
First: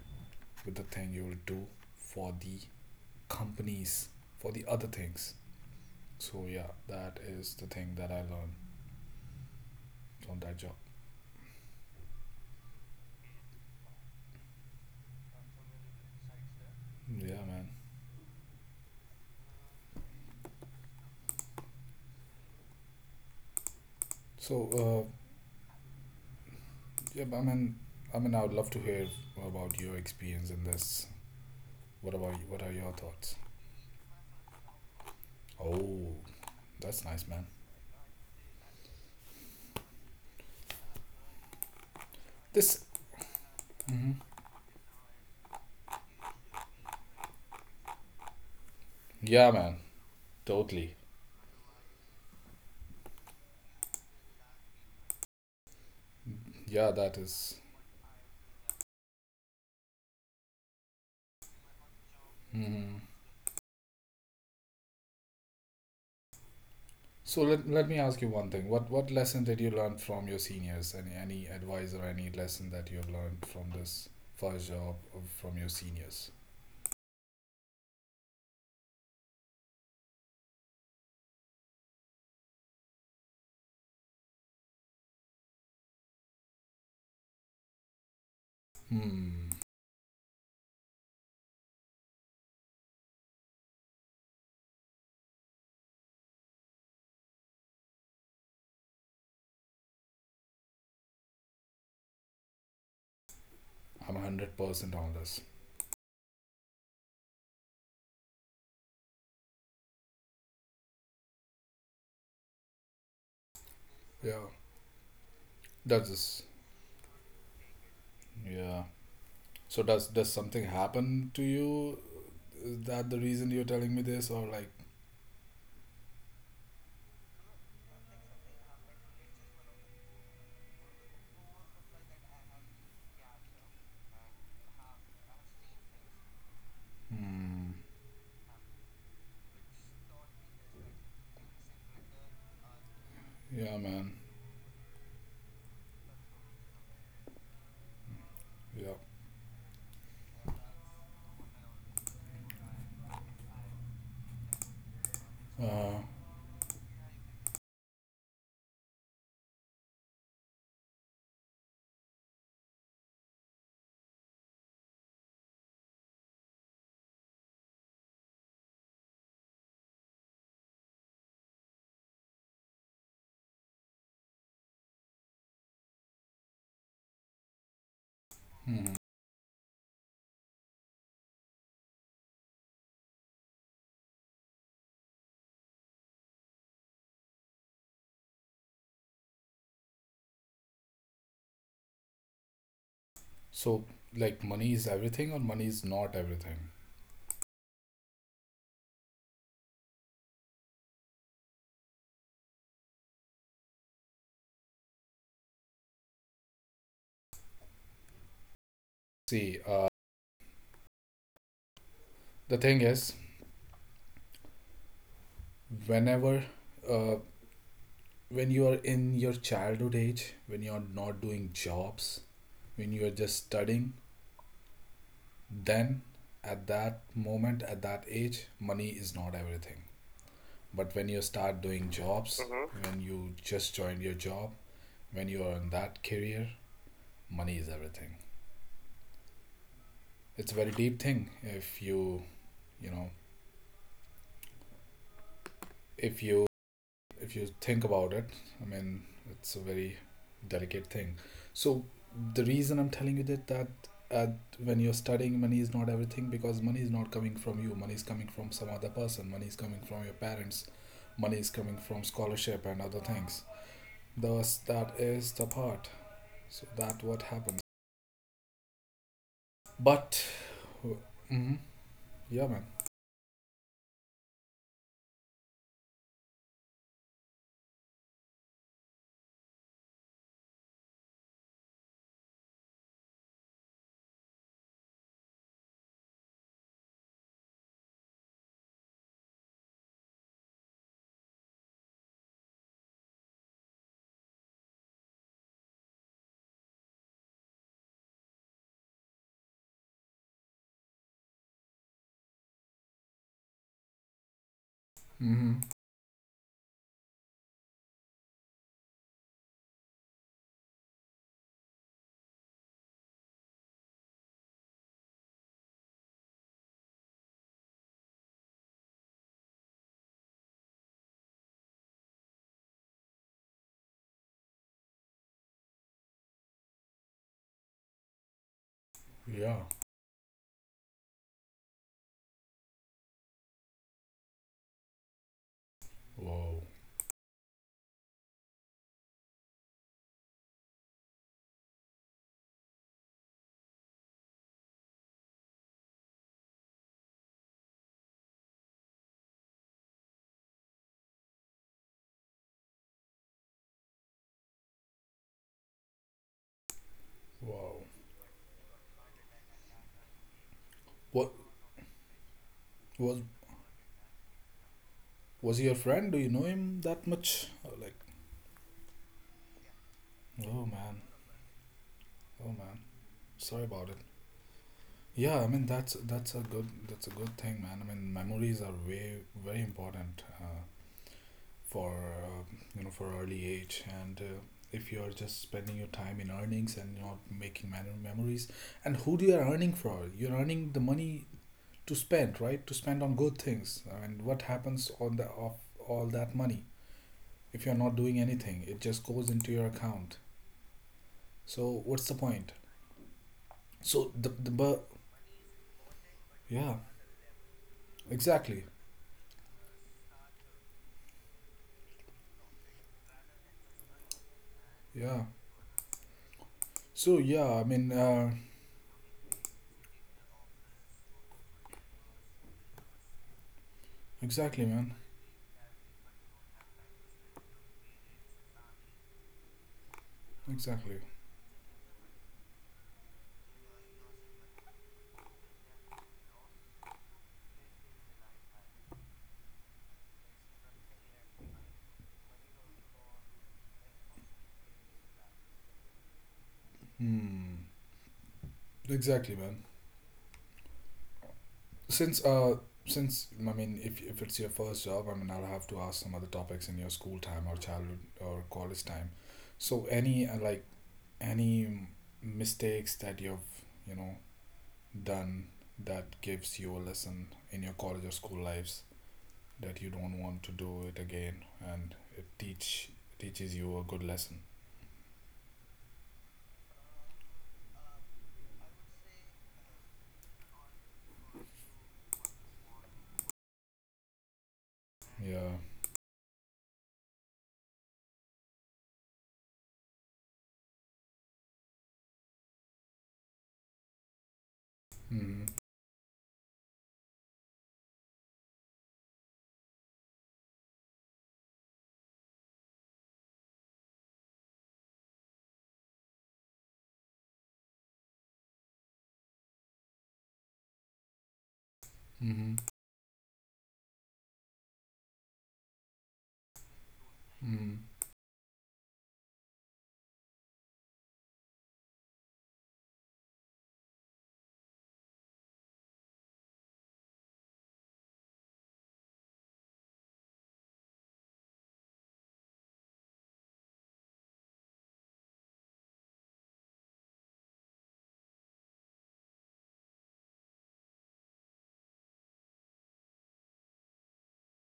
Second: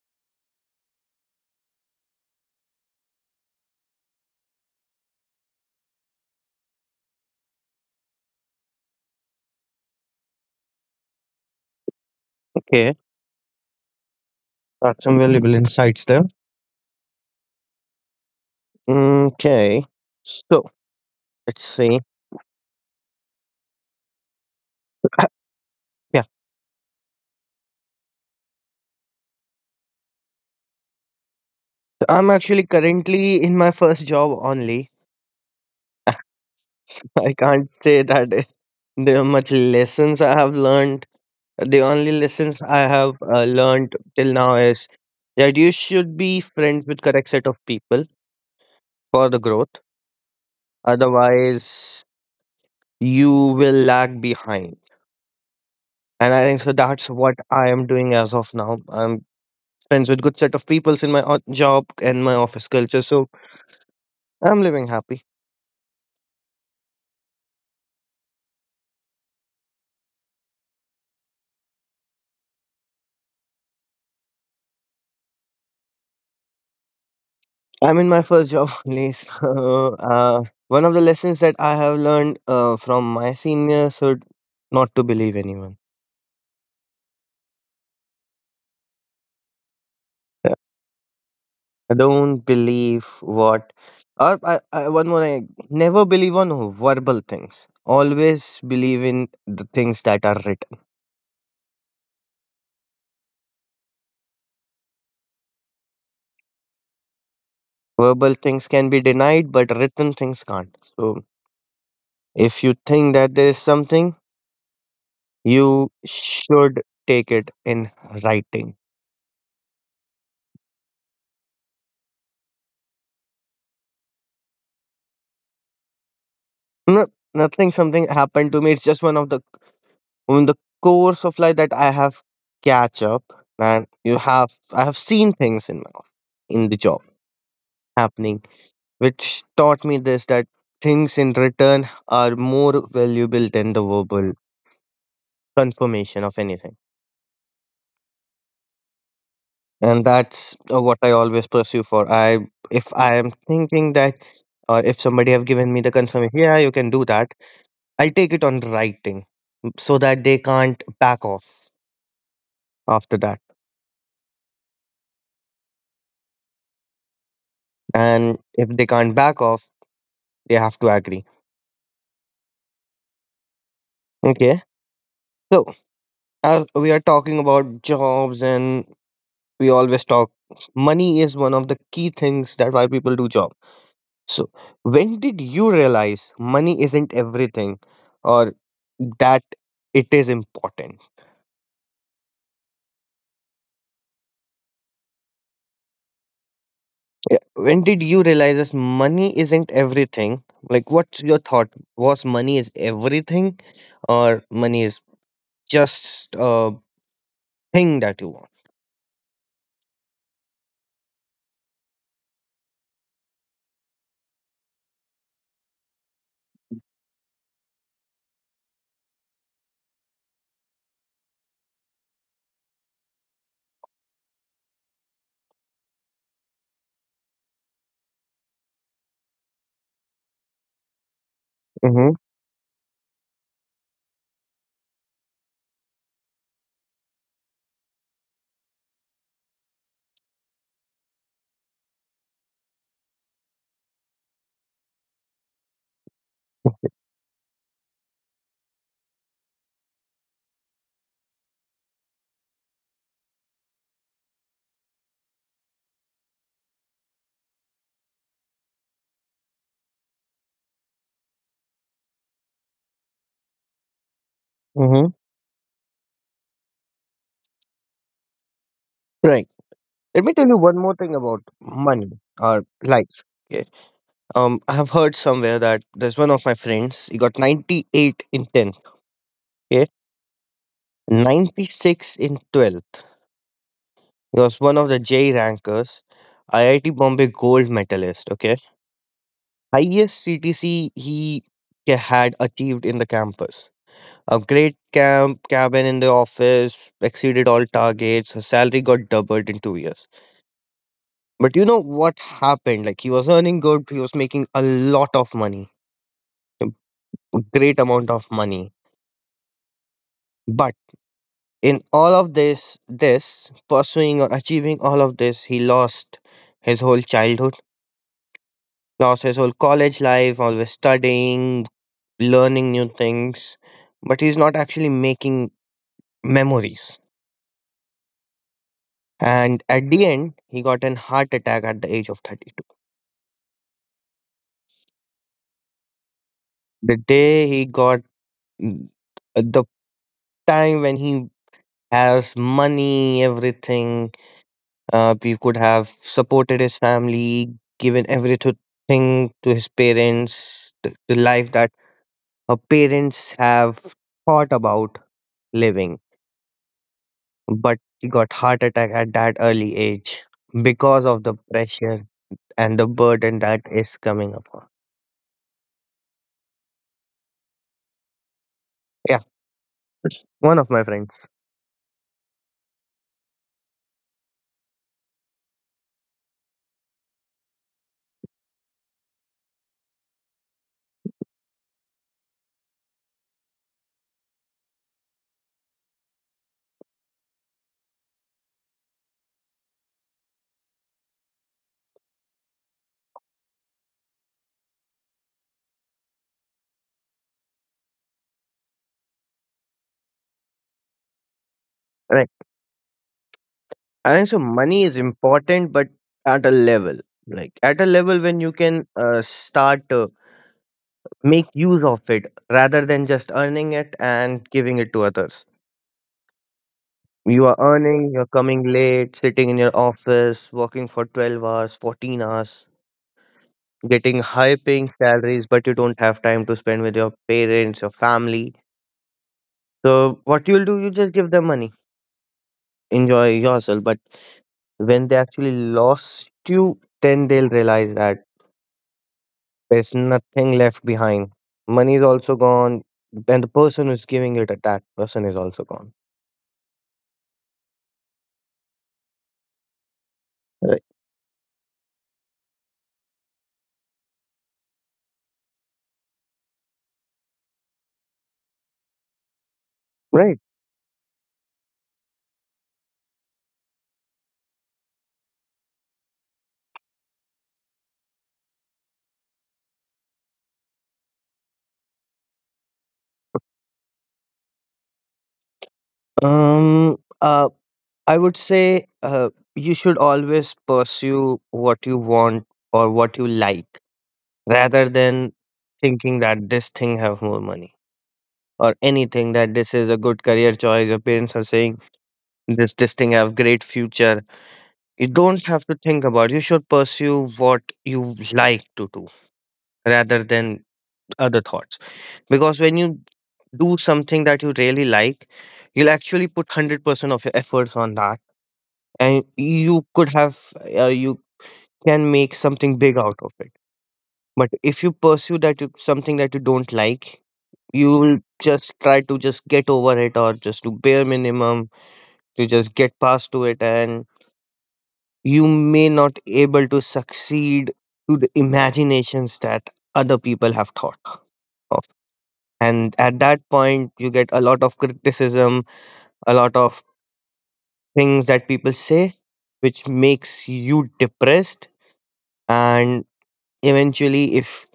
[SPEAKER 2] with the thing you'll do for the companies, for the other things. So yeah, that is the thing that I learned. On that job,
[SPEAKER 1] Okay, got some valuable insights there.
[SPEAKER 2] yeah, man.
[SPEAKER 1] Okay, so let's see.
[SPEAKER 2] So,
[SPEAKER 1] Yeah,
[SPEAKER 2] yeah, I mean, I would love to hear about your experience in this.
[SPEAKER 1] so
[SPEAKER 2] What
[SPEAKER 1] I'm
[SPEAKER 2] about you? What
[SPEAKER 1] actually
[SPEAKER 2] are your thoughts?
[SPEAKER 1] currently in my first job only.
[SPEAKER 2] Oh, that's nice,
[SPEAKER 1] I
[SPEAKER 2] man.
[SPEAKER 1] can't say that there are much lessons I have learned. The only lessons I
[SPEAKER 2] This,
[SPEAKER 1] have learned till now is that you should be friends with correct set of people for the
[SPEAKER 2] yeah, man,
[SPEAKER 1] growth.
[SPEAKER 2] totally.
[SPEAKER 1] Otherwise, you will lag behind. And I think so
[SPEAKER 2] Yeah,
[SPEAKER 1] that's
[SPEAKER 2] that
[SPEAKER 1] what
[SPEAKER 2] is.
[SPEAKER 1] I am doing as of now. I'm friends with good set of peoples in my job and my office
[SPEAKER 2] Mhm.
[SPEAKER 1] culture, so I'm living happy.
[SPEAKER 2] So, let me ask you one thing. What lesson did you learn from your seniors? Any advice or any lesson that you have learned from this first job or from your seniors?
[SPEAKER 1] I'm in my first job only. So, one of the lessons that I have learned from my seniors should not to believe anyone.
[SPEAKER 2] Hmm.
[SPEAKER 1] Yeah. I don't believe what, or I, one more, I never believe on verbal things. Always believe in the things that are written.
[SPEAKER 2] I'm 100% on this.
[SPEAKER 1] Verbal things can be denied, but written things can't. So if you think that there is something,
[SPEAKER 2] Yeah.
[SPEAKER 1] you
[SPEAKER 2] That's
[SPEAKER 1] should take it in writing.
[SPEAKER 2] yeah. So does something happen to you? Is that the reason you're telling me this, or like,
[SPEAKER 1] No, nothing, something happened to me. It's just one of the on the course of life that I have catch up, and you have I have seen things in my in the job
[SPEAKER 2] hmm,
[SPEAKER 1] happening, which taught me this that things in return are more valuable than
[SPEAKER 2] yeah,
[SPEAKER 1] the
[SPEAKER 2] man,
[SPEAKER 1] verbal confirmation of anything.
[SPEAKER 2] yeah.
[SPEAKER 1] And that's what I always pursue for. I if I am thinking that, or if somebody have given me the
[SPEAKER 2] Uh,
[SPEAKER 1] confirmation, yeah you can do that, I'll take it on writing, so that they can't back off after that. And if they can't back off, they have to agree. Okay. So as we are talking about jobs, and
[SPEAKER 2] hmm.
[SPEAKER 1] we always talk, money is one of the key things that why people do job. So, when did you realize money isn't everything, or that it is important?
[SPEAKER 2] So like, money is everything, or money is not everything?
[SPEAKER 1] Yeah. When did you realize this money isn't everything? Like, what's your thought? Was money is everything or money is just a thing that you want?
[SPEAKER 2] See, the thing is, whenever, uh, when you are in your childhood age, when you are not doing jobs, when you are just studying, then at that moment, at that age, money is not everything. But when you start
[SPEAKER 1] Mm-hmm.
[SPEAKER 2] doing jobs, when you just join your job, when you are in that career, money is everything. It's a very deep thing. If you know if you you think about it, I mean, it's a very delicate thing. So the reason I'm telling you that uh, when you're studying, money is not everything because money is not coming from you. Money is coming from some other person. Money is coming from your parents. Money is coming from scholarship and other things.
[SPEAKER 1] Mm-hmm.
[SPEAKER 2] Thus, that is the part. So that what happens.
[SPEAKER 1] Right. Let me tell you one
[SPEAKER 2] But
[SPEAKER 1] more thing about money
[SPEAKER 2] mm,
[SPEAKER 1] or
[SPEAKER 2] yeah,
[SPEAKER 1] life.
[SPEAKER 2] man.
[SPEAKER 1] Okay. I have heard somewhere that there's one of my friends. He got 98 in 10th. Okay. 96 in 12th. He was one of the J rankers, IIT Bombay gold medalist. Okay. Highest CTC he had achieved in the campus. A great cabin in the office, exceeded all targets. Her salary got doubled in 2 years. But you know what happened? Like he was earning good, he was making a lot of money,
[SPEAKER 2] Mm-hmm.
[SPEAKER 1] a great amount of money. But in all of this pursuing or achieving all of this, he lost his whole childhood, lost his whole college life, always studying, learning new things. But he's not actually making memories. And
[SPEAKER 2] Yeah.
[SPEAKER 1] at the end, he got an heart attack at the age of 32.
[SPEAKER 2] Wow.
[SPEAKER 1] The day he got mm, the time when he has money, everything. We could have supported his family, given everything to his parents, the life that her parents have thought about living. But
[SPEAKER 2] Wow.
[SPEAKER 1] he got heart attack at that early age because of
[SPEAKER 2] What
[SPEAKER 1] the pressure and the
[SPEAKER 2] was
[SPEAKER 1] burden that is coming upon.
[SPEAKER 2] was he your friend? Do you know him that much? Or like,
[SPEAKER 1] Yeah, one
[SPEAKER 2] oh
[SPEAKER 1] of my
[SPEAKER 2] man,
[SPEAKER 1] friends.
[SPEAKER 2] oh man. Sorry about it. Yeah, I mean that's that's a good thing, man. I mean memories are way very important for for early age, and if you are just spending your time in earnings and not making memories, and who do you are earning for? You're earning the money to spend, right? To spend on good things. And what happens on the of all that money if you're not doing anything? It just goes into your account. So what's the
[SPEAKER 1] Right.
[SPEAKER 2] point? So
[SPEAKER 1] I think so
[SPEAKER 2] the
[SPEAKER 1] money
[SPEAKER 2] but
[SPEAKER 1] is important, but at a
[SPEAKER 2] yeah,
[SPEAKER 1] level, like at a level when you
[SPEAKER 2] exactly.
[SPEAKER 1] can start make use of it rather than just earning it and giving it to
[SPEAKER 2] Yeah.
[SPEAKER 1] others.
[SPEAKER 2] So
[SPEAKER 1] You are
[SPEAKER 2] yeah,
[SPEAKER 1] earning, you're coming late, sitting in your office, working for 12 hours, 14 hours, getting high
[SPEAKER 2] exactly,
[SPEAKER 1] paying
[SPEAKER 2] man.
[SPEAKER 1] salaries, but you don't have time to spend with your parents, your family. So, what you'll do, you
[SPEAKER 2] Exactly.
[SPEAKER 1] just give them money, enjoy yourself. But when they actually lost you, then they'll realize that there's nothing left behind. Money is also gone, and the person who's giving it at that person is also gone.
[SPEAKER 2] Hmm. Exactly, man.
[SPEAKER 1] Right.
[SPEAKER 2] Since uh, since I mean, if it's your first job, I mean, I'll have to ask some other topics in your school time or childhood or college time. So any
[SPEAKER 1] Right.
[SPEAKER 2] like any mistakes that you've done that gives you a lesson in your college or school lives that you don't want to do it again and it teach teaches you a good lesson.
[SPEAKER 1] Um, uh, I would say you should always pursue what you want or what you like rather than
[SPEAKER 2] Yeah.
[SPEAKER 1] thinking that this thing have more money or anything that this is a good career choice your parents are saying, this thing have great future, you don't
[SPEAKER 2] Mm-hmm.
[SPEAKER 1] have to think about, you should pursue what you like to do rather than other thoughts. Because when you do something that you really like, you'll actually put 100% of your efforts on that and you could have you can make
[SPEAKER 2] Mm-hmm.
[SPEAKER 1] something big out of it. But if you pursue that something that you don't like,
[SPEAKER 2] Mm-hmm.
[SPEAKER 1] you will just try to just get over it or just do bare minimum to just get past to it, and you may not able to succeed to the imaginations that other people have thought of. And at that point you get a lot of criticism, a lot of things that people say, which makes you depressed. And eventually if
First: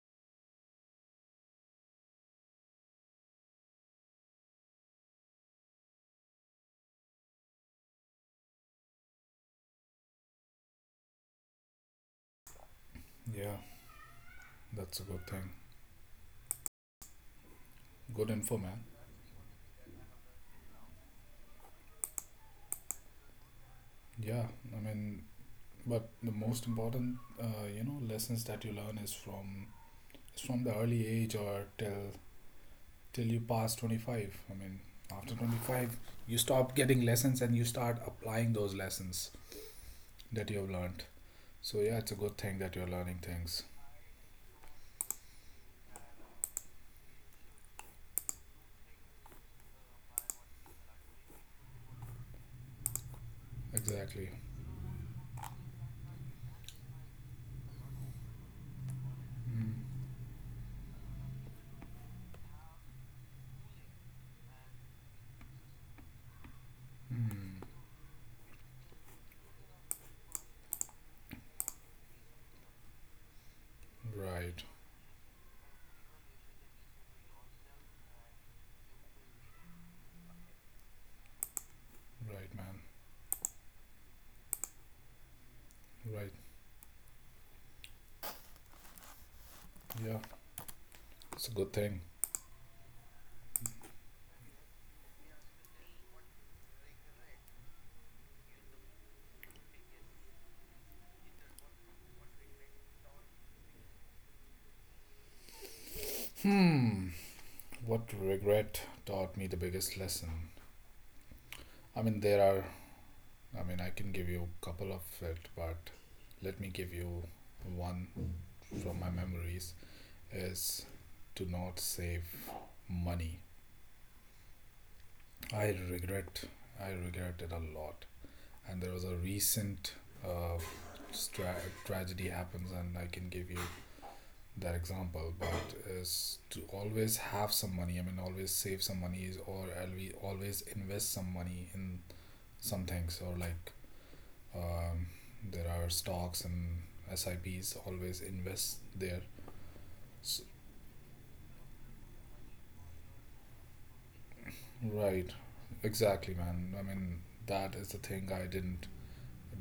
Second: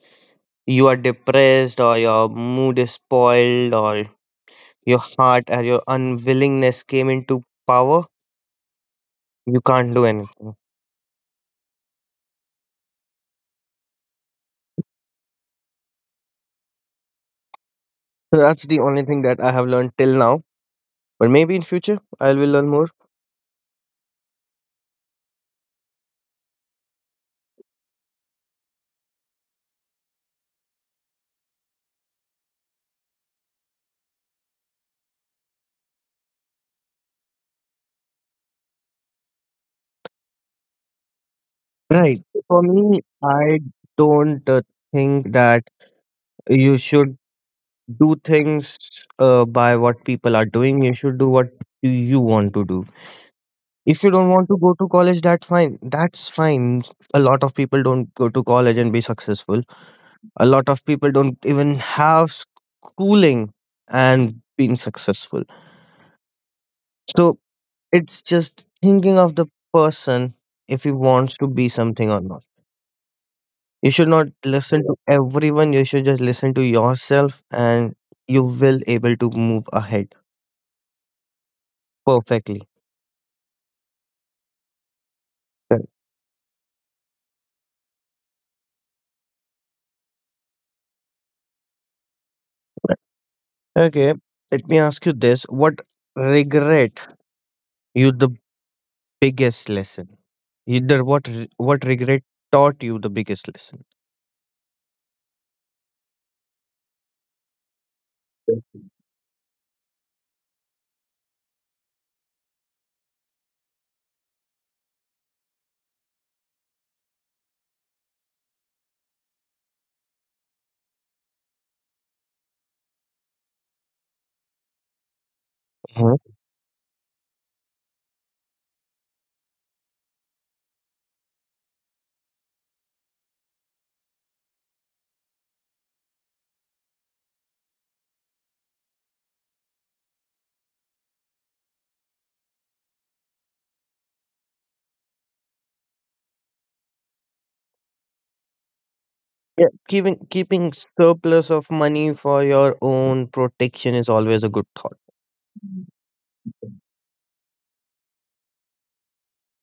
[SPEAKER 1] you are depressed or your mood is spoiled or your heart or your unwillingness came into power, you can't do anything.
[SPEAKER 2] Yeah, that's a good thing. Good
[SPEAKER 1] So
[SPEAKER 2] info,
[SPEAKER 1] that's the
[SPEAKER 2] man.
[SPEAKER 1] only thing that I have learned till now, but maybe in future I will learn more.
[SPEAKER 2] Yeah, I mean, but the most important lessons that you learn is from the early age or till you pass 25. I mean, after 25 you stop getting lessons and you start applying those lessons that you have learned. So yeah, it's a
[SPEAKER 1] Right.
[SPEAKER 2] good thing
[SPEAKER 1] For
[SPEAKER 2] that you're
[SPEAKER 1] me,
[SPEAKER 2] learning
[SPEAKER 1] I
[SPEAKER 2] things.
[SPEAKER 1] don't think that you should do things by what people are doing. You should do what you want to do. If you
[SPEAKER 2] Exactly.
[SPEAKER 1] don't want to go to college, that's fine. That's fine. A lot of people don't go to college and be successful.
[SPEAKER 2] Mm.
[SPEAKER 1] A lot of people don't even have schooling and being successful. So
[SPEAKER 2] Mm.
[SPEAKER 1] it's just thinking of the person if he wants to be something or not. You should not
[SPEAKER 2] Right.
[SPEAKER 1] listen to everyone. You should just listen to yourself, and you will able to move ahead
[SPEAKER 2] Right,
[SPEAKER 1] perfectly.
[SPEAKER 2] man. Right. Yeah, it's a good thing.
[SPEAKER 1] Correct. Okay, let me ask you this: what regret you the biggest lesson. Either what regret taught you the biggest lesson.
[SPEAKER 2] Hmm, what regret taught me the biggest lesson. I mean, there are, I mean, I can give you a couple of it, but let me give you one from my memories is to not save money. I
[SPEAKER 1] Mhm.
[SPEAKER 2] regret, I regret it a lot. And there was a recent uh, stra- tragedy happens, and I can give you that example. But is to always have some money. I mean, always save some money, always invest some money in some things, or like um, there are stocks and SIPs. Always invest there.
[SPEAKER 1] Yeah, keeping
[SPEAKER 2] S
[SPEAKER 1] keeping surplus of money for your own protection is always a good thought.
[SPEAKER 2] Right, exactly, man. I mean, that is the thing I didn't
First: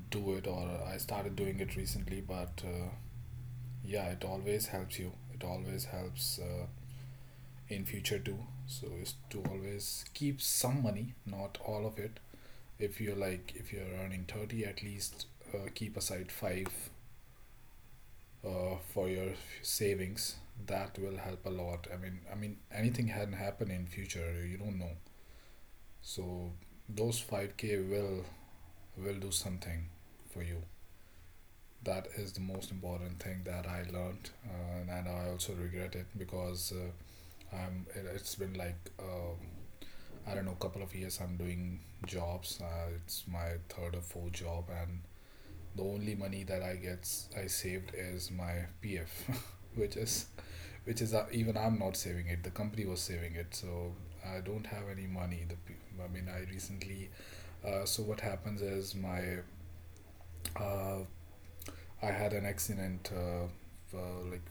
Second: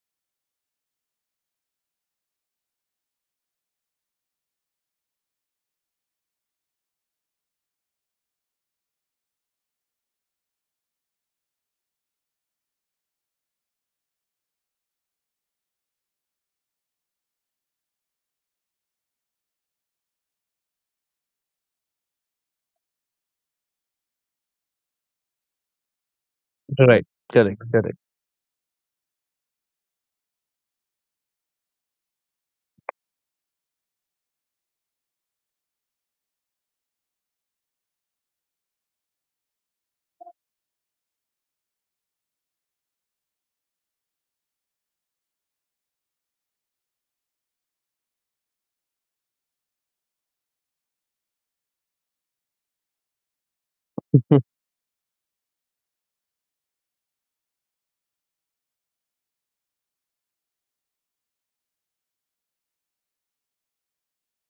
[SPEAKER 2] do it or I started doing it recently, but yeah, it always helps you, it always helps in future too. So is to always keep some money, not all of it. If you're like if you're earning 30, at least keep aside 5 for your savings. That will help a lot. I mean, anything can happen in future, you don't know. So
[SPEAKER 1] Right.
[SPEAKER 2] those
[SPEAKER 1] Correct.
[SPEAKER 2] 5k
[SPEAKER 1] Correct.
[SPEAKER 2] will do something for you. That is the most important thing that I learned, and I also regret it because I'm. It's been like I don't know, couple of years I'm doing jobs. It's my third or fourth job, and the only money that I saved is my PF, which is which is even I'm not saving it. The company was saving it, so I don't have any money. The I mean, I recently. So what happens is my uh, I had an accident. Like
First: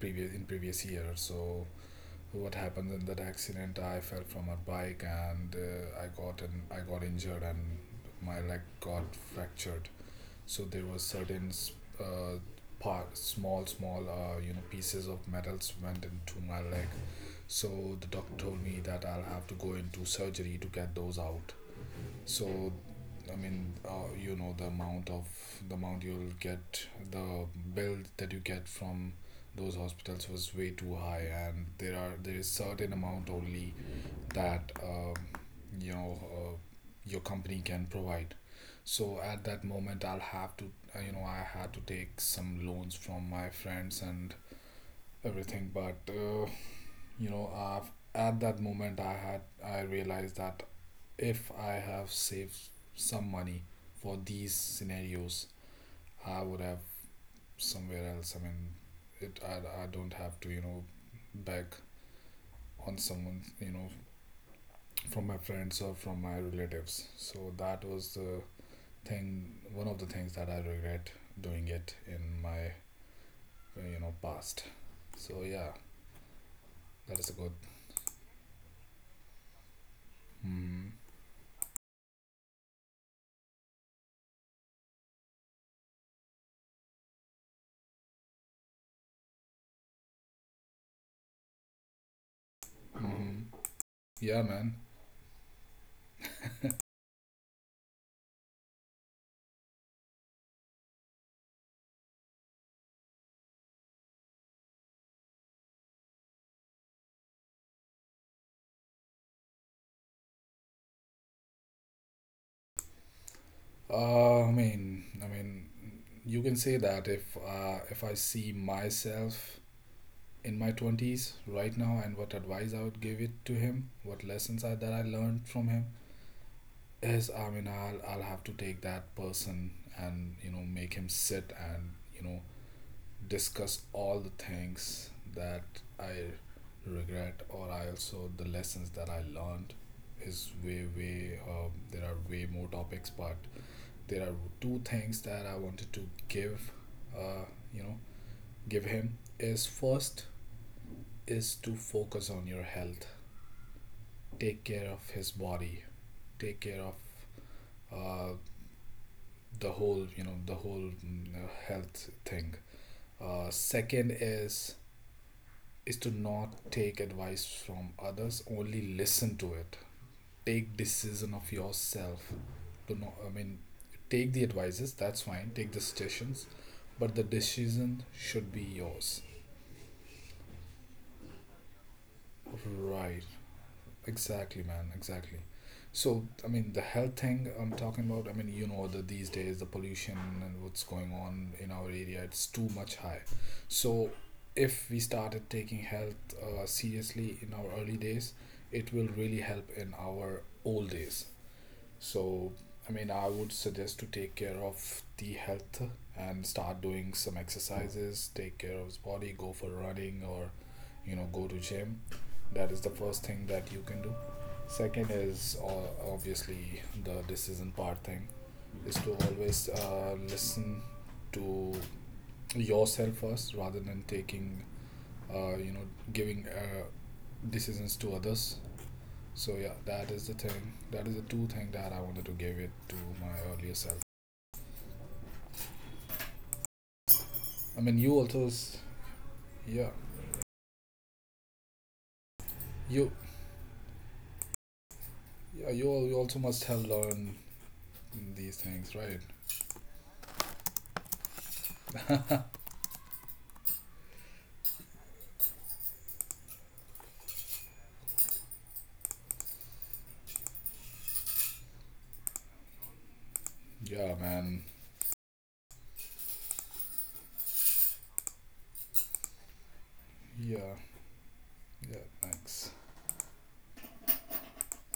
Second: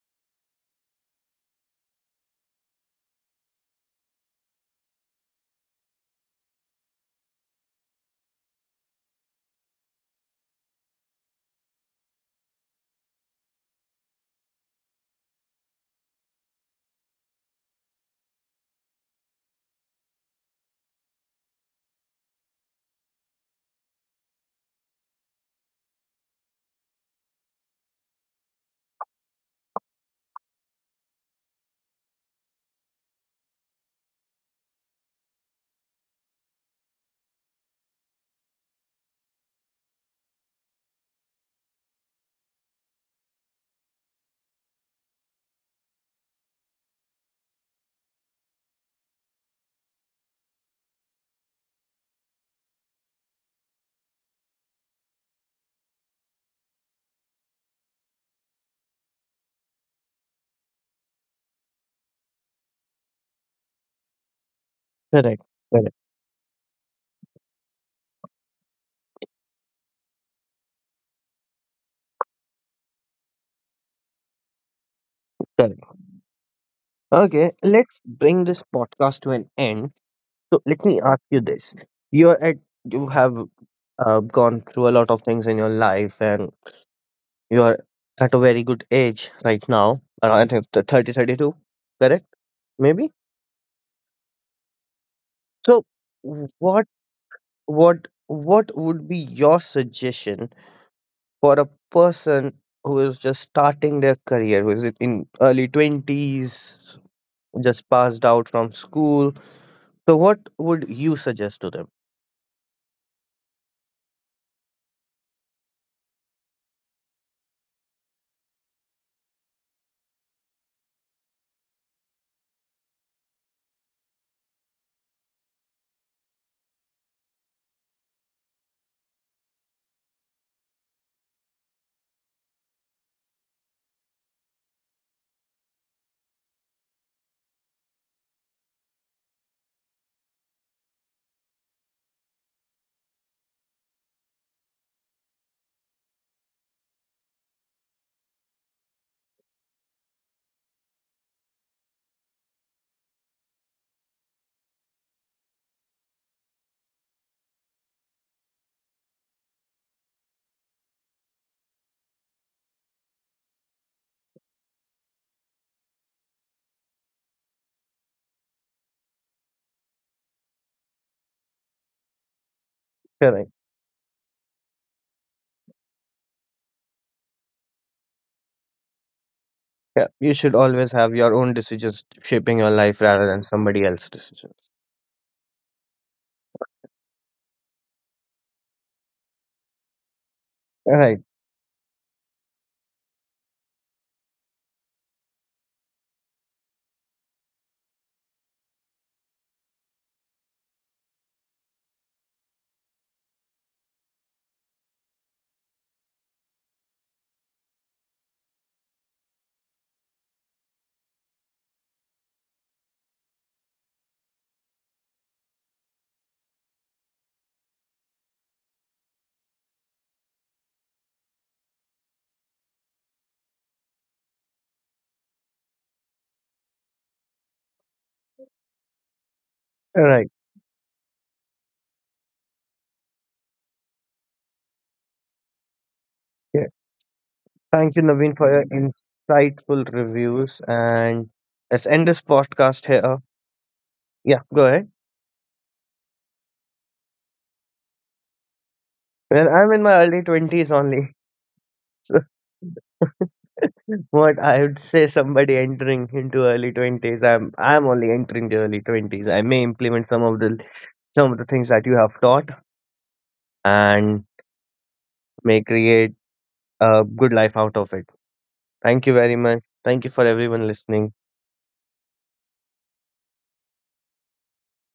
[SPEAKER 2] previous year. So what happened in that accident? I fell from a bike, and I got injured and my leg got fractured. So there was certain uh, part, small pieces of metals went into my leg. So the doctor told me that I'll have to go into surgery to get those out. So, I mean, the amount you'll get, the bill that you get from those hospitals was way too high, and there is certain amount only that you know uh, your company can provide. So at that moment, I'll have to I had to take some loans from my friends and everything, but. You know uh, at that moment I realized that if I have saved some money for these scenarios, I would have somewhere else. I mean, I don't have to beg on someone, from my
[SPEAKER 1] Correct.
[SPEAKER 2] friends or
[SPEAKER 1] Correct.
[SPEAKER 2] from my relatives. So that was the thing, one of the things that I regret doing it in my past. So yeah,
[SPEAKER 1] Correct.
[SPEAKER 2] that is a
[SPEAKER 1] Okay,
[SPEAKER 2] good.
[SPEAKER 1] let's bring this podcast to an end. So let me
[SPEAKER 2] Mm-hmm.
[SPEAKER 1] ask you this: you're at, you have gone through a lot of things in your life, and you're at a very good age right now, around I think the 30, 32, correct? Maybe.
[SPEAKER 2] Mm-hmm. Yeah, man.
[SPEAKER 1] So what what would be your suggestion for a person who is just starting their career, who is in early 20s, just passed out from school? So what would you suggest to them?
[SPEAKER 2] I mean, you can say that if I see myself in my twenties right now, and what advice I would give it to him, what lessons I, that I learned from him is, I mean, I'll have to take that person and make him sit and discuss all the things that I regret, or I also the lessons that I learned is way there are way more topics, but there are two things that I wanted to give, uh, you know, him is first is to focus on your health, take care of his body, take care of uh, the whole, the whole health thing. Second is to not take advice from others, only listen to it. Take decision of yourself. Do not, I mean,
[SPEAKER 1] Correct.
[SPEAKER 2] take the advices, that's fine, take the suggestions, but the decision should be yours.
[SPEAKER 1] Yeah, you should always have your own decisions shaping your life
[SPEAKER 2] Right,
[SPEAKER 1] rather than somebody else's
[SPEAKER 2] exactly,
[SPEAKER 1] decisions.
[SPEAKER 2] man, exactly. So I mean the health thing I'm talking about, I mean, that these days the pollution and what's
[SPEAKER 1] All
[SPEAKER 2] going
[SPEAKER 1] right.
[SPEAKER 2] on in our area, it's too much high. So if we started taking health seriously in our early days, it will really help in our old days. So, I mean, I would suggest to take care of the health and start doing some exercises, take care of his body, go for running or, go to gym. That is the first thing that you can do. Second is obviously the decision part thing is to always listen to yourself first rather than taking, uh, you know, giving decisions to others. So yeah,
[SPEAKER 1] All
[SPEAKER 2] that is
[SPEAKER 1] right.
[SPEAKER 2] the thing. That is the two thing that I wanted to give it to my earlier self.
[SPEAKER 1] Yeah.
[SPEAKER 2] I
[SPEAKER 1] Thank
[SPEAKER 2] mean,
[SPEAKER 1] you,
[SPEAKER 2] you
[SPEAKER 1] Naveen,
[SPEAKER 2] also,
[SPEAKER 1] for your
[SPEAKER 2] s- yeah,
[SPEAKER 1] insightful reviews. And let's end this podcast
[SPEAKER 2] you,
[SPEAKER 1] here. Yeah, go ahead.
[SPEAKER 2] yeah, you also must have learned these things, right?
[SPEAKER 1] Well, I'm in my early 20s only. So what I would say somebody entering into early 20s, I'm only entering the early 20s. I may implement some of the things that you have taught
[SPEAKER 2] Yeah,
[SPEAKER 1] and
[SPEAKER 2] man.
[SPEAKER 1] may create a good life out of it. Thank you very much. Thank you for everyone
[SPEAKER 2] Yeah,
[SPEAKER 1] listening.
[SPEAKER 2] yeah. Thanks.